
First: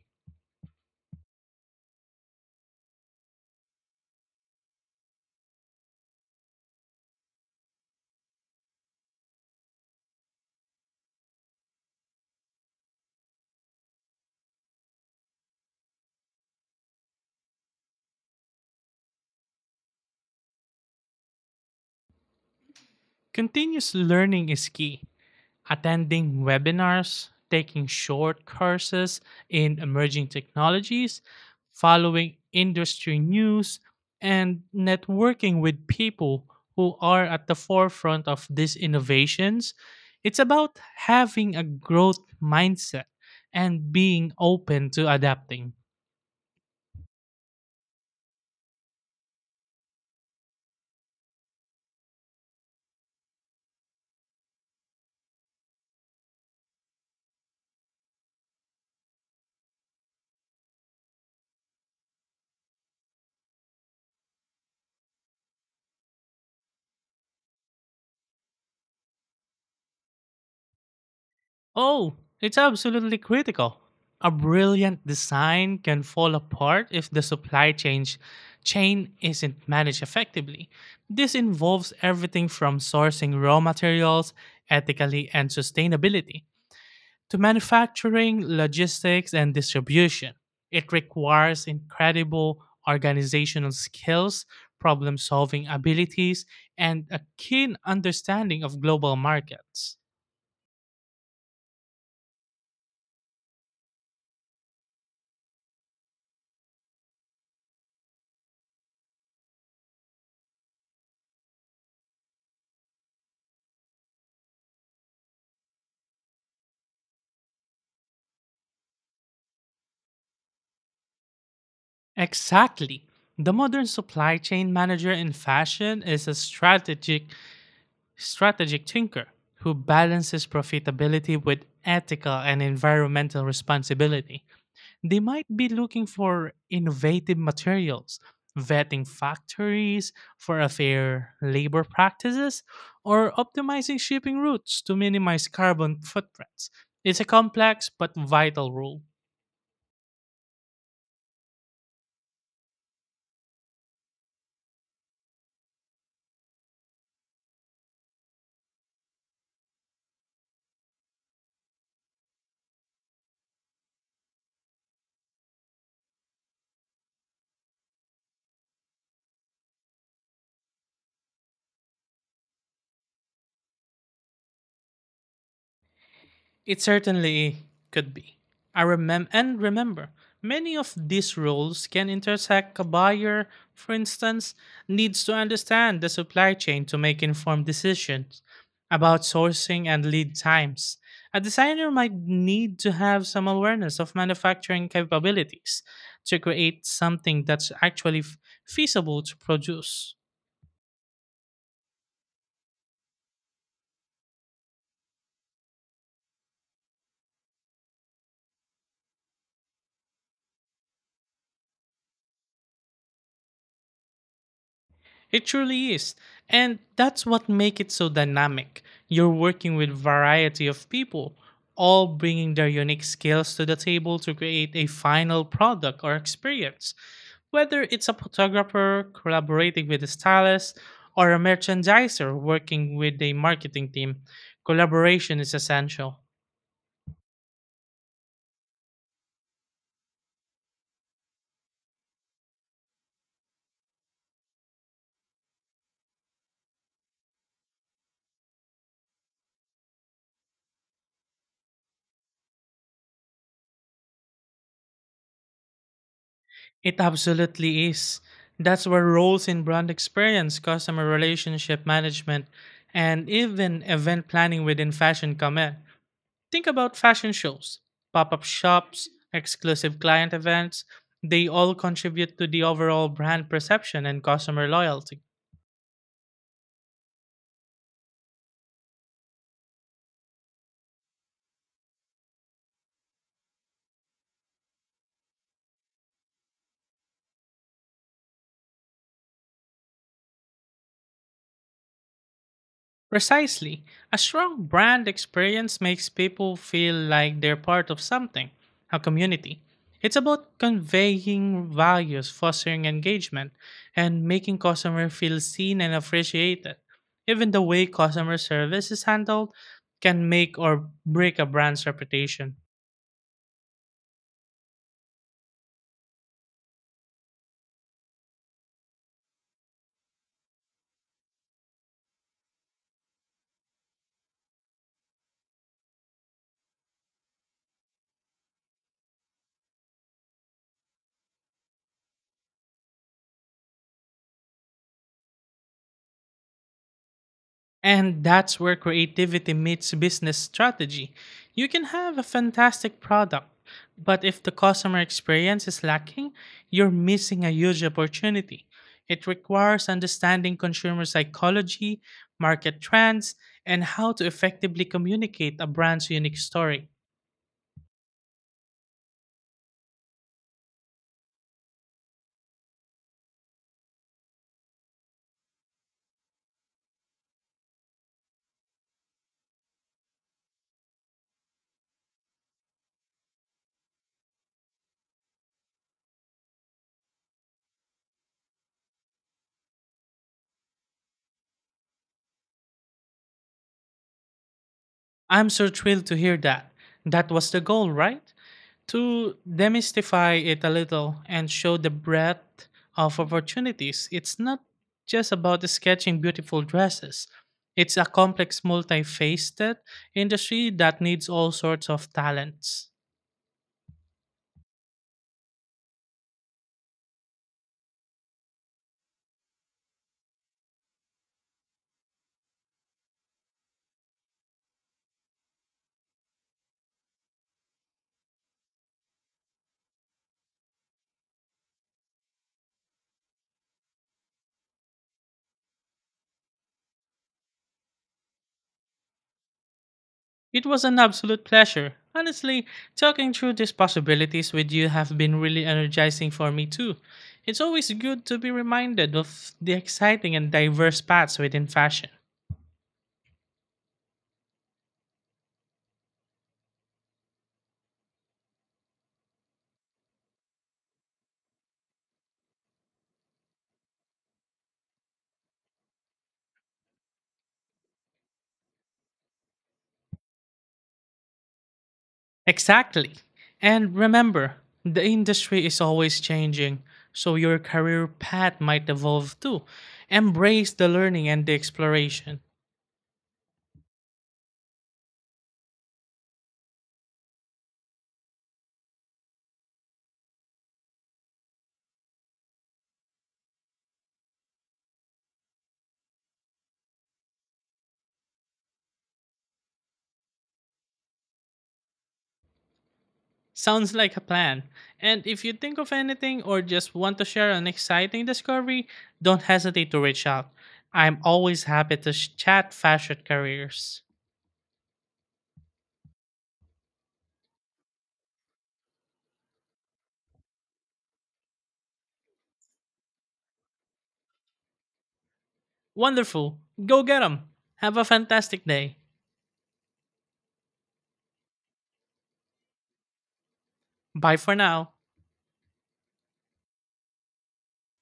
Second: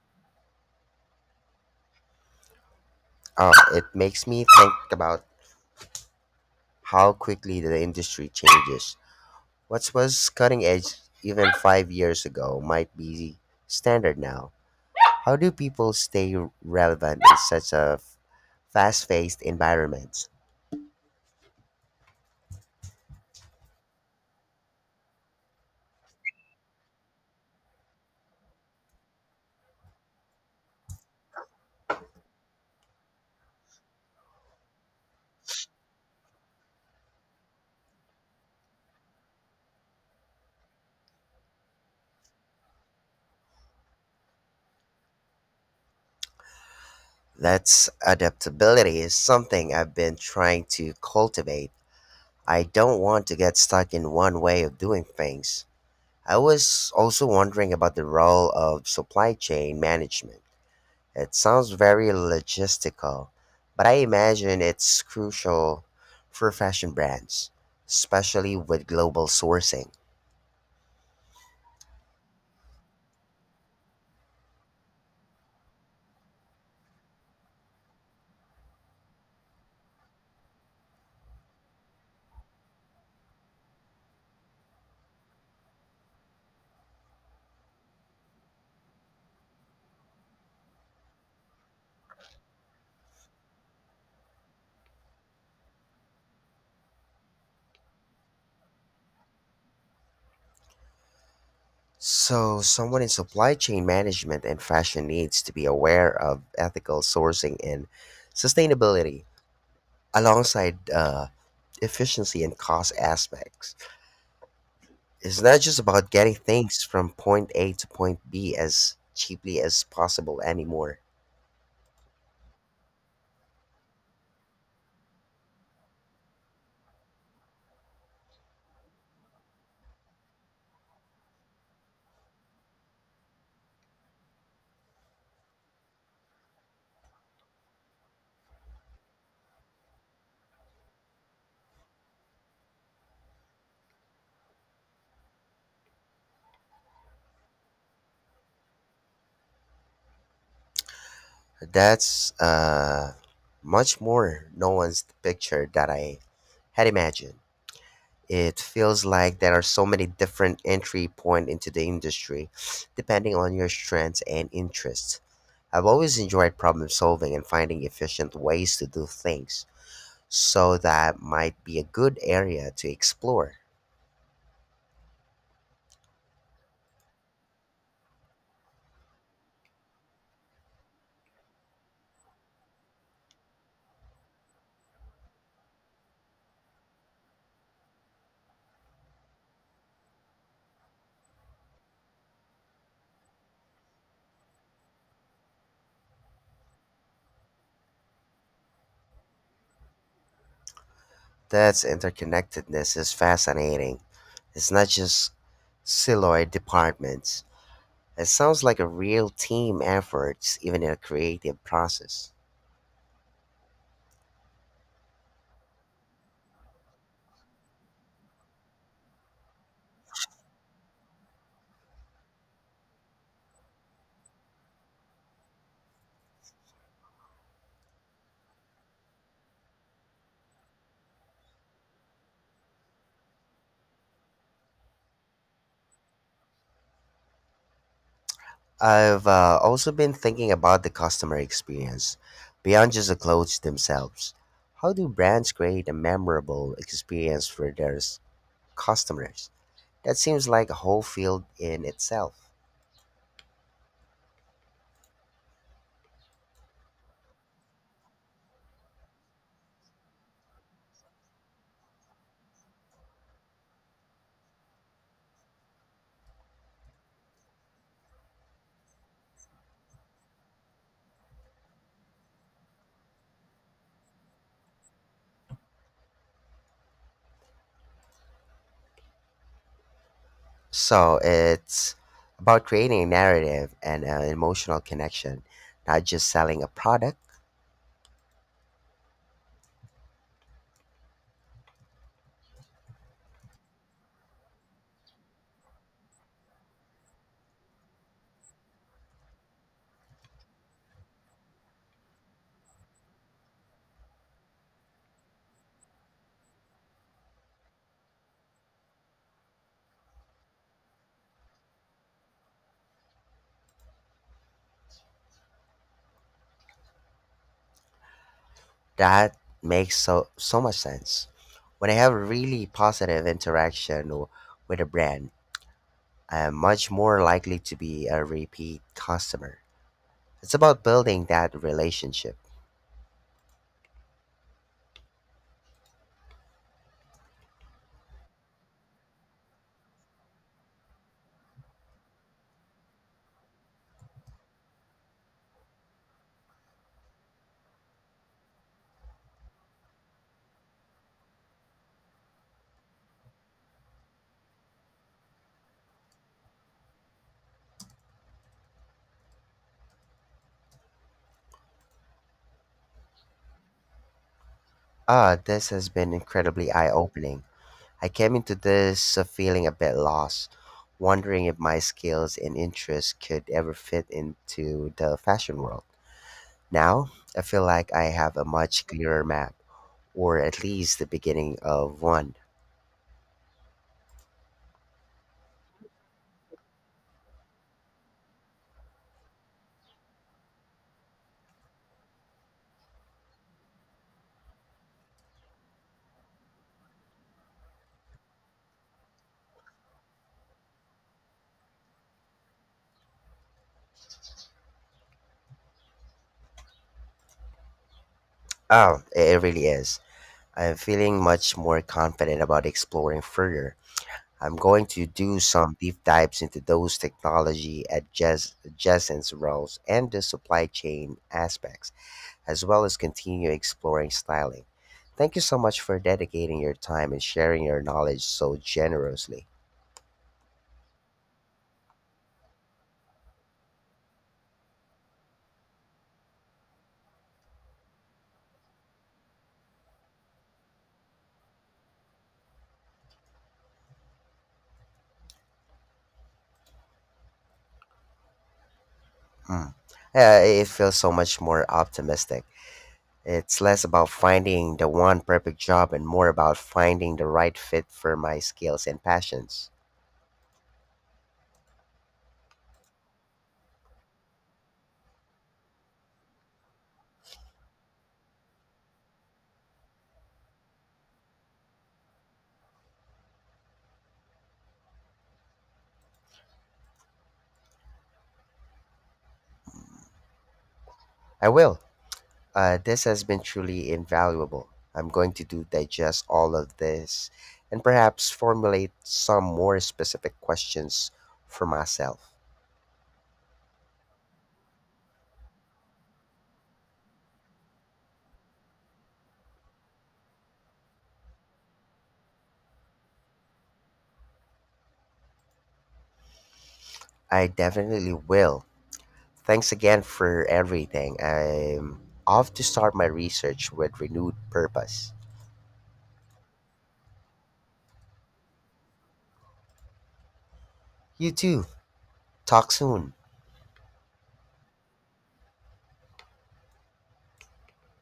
Speaker 1: Oh, it makes me think about how quickly the industry changes. What was cutting edge even 5 years ago might be standard now. How do people stay relevant in such a fast paced environment?
Speaker 2: Continuous learning is key. Attending webinars, taking short courses in emerging technologies, following industry news, and networking with people who are at the forefront of these innovations. It's about having a growth mindset and being open to adapting.
Speaker 1: That's adaptability is something I've been trying to cultivate. I don't want to get stuck in one way of doing things. I was also wondering about the role of supply chain management. It sounds very logistical, but I imagine it's crucial for fashion brands, especially with global sourcing.
Speaker 2: Oh, it's absolutely critical. A brilliant design can fall apart if the supply chain isn't managed effectively. This involves everything from sourcing raw materials ethically and sustainability to manufacturing, logistics and distribution. It requires incredible organizational skills, problem-solving abilities and a keen understanding of global markets.
Speaker 1: So, someone in supply chain management and fashion needs to be aware of ethical sourcing and sustainability alongside efficiency and cost aspects. It's not just about getting things from point A to point B as cheaply as possible anymore.
Speaker 2: Exactly. The modern supply chain manager in fashion is a strategic thinker who balances profitability with ethical and environmental responsibility. They might be looking for innovative materials, vetting factories for a fair labor practices, or optimizing shipping routes to minimize carbon footprints. It's a complex but vital role.
Speaker 1: That's much more nuanced picture that I had imagined. It feels like there are so many different entry point into the industry, depending on your strengths and interests. I've always enjoyed problem solving and finding efficient ways to do things, so that might be a good area to explore.
Speaker 2: It certainly could be. And remember, many of these roles can intersect. A buyer, for instance, needs to understand the supply chain to make informed decisions about sourcing and lead times. A designer might need to have some awareness of manufacturing capabilities to create something that's feasible to produce.
Speaker 1: That's interconnectedness is fascinating. It's not just siloed departments. It sounds like a real team effort, even in a creative process.
Speaker 2: It truly is. And that's what makes it so dynamic. You're working with variety of people, all bringing their unique skills to the table to create a final product or experience. Whether it's a photographer collaborating with a stylist or a merchandiser working with a marketing team, collaboration is essential.
Speaker 1: I've also been thinking about the customer experience, beyond just the clothes themselves. How do brands create a memorable experience for their customers? That seems like a whole field in itself.
Speaker 2: It absolutely is. That's where roles in brand experience, customer relationship management, and even event planning within fashion come in. Think about fashion shows, pop up shops, exclusive client events. They all contribute to the overall brand perception and customer loyalty.
Speaker 1: So it's about creating a narrative and an emotional connection, not just selling a product.
Speaker 2: Precisely, a strong brand experience makes people feel like they're part of something, a community. It's about conveying values, fostering engagement, and making customers feel seen and appreciated. Even the way customer service is handled can make or break a brand's reputation.
Speaker 1: That makes so, so much sense. When I have a really positive interaction with a brand, I am much more likely to be a repeat customer. It's about building that relationship.
Speaker 2: And that's where creativity meets business strategy. You can have a fantastic product, but if the customer experience is lacking, you're missing a huge opportunity. It requires understanding consumer psychology, market trends, and how to effectively communicate a brand's unique story.
Speaker 1: Ah, this has been incredibly eye opening. I came into this feeling a bit lost, wondering if my skills and interests could ever fit into the fashion world. Now, I feel like I have a much clearer map, or at least the beginning of one.
Speaker 2: I'm so thrilled to hear that. That was the goal, right? To demystify it a little and show the breadth of opportunities, it's not just about sketching beautiful dresses. It's a complex, multifaceted industry that needs all sorts of talents.
Speaker 1: Oh, it really is. I am feeling much more confident about exploring further. I'm going to do some deep dives into those technology adjacent roles and the supply chain aspects, as well as continue exploring styling. Thank you so much for dedicating your time and sharing your knowledge so generously.
Speaker 2: It was an absolute pleasure. Honestly, talking through these possibilities with you have been really energizing for me too. It's always good to be reminded of the exciting and diverse paths within fashion.
Speaker 1: Mm. It feels so much more optimistic. It's less about finding the one perfect job and more about finding the right fit for my skills and passions.
Speaker 2: Exactly. And remember, the industry is always changing, so your career path might evolve too. Embrace the learning and the exploration.
Speaker 1: I will. This has been truly invaluable. I'm going to do digest all of this and perhaps formulate some more specific questions for myself.
Speaker 2: Sounds like a plan. And if you think of anything or just want to share an exciting discovery, don't hesitate to reach out. I'm always happy to chat fashion careers.
Speaker 1: I definitely will. Thanks again for everything. I'm off to start my research with renewed purpose.
Speaker 2: Wonderful. Go get 'em. Have a fantastic day.
Speaker 1: You too. Talk soon.
Speaker 2: Bye for now.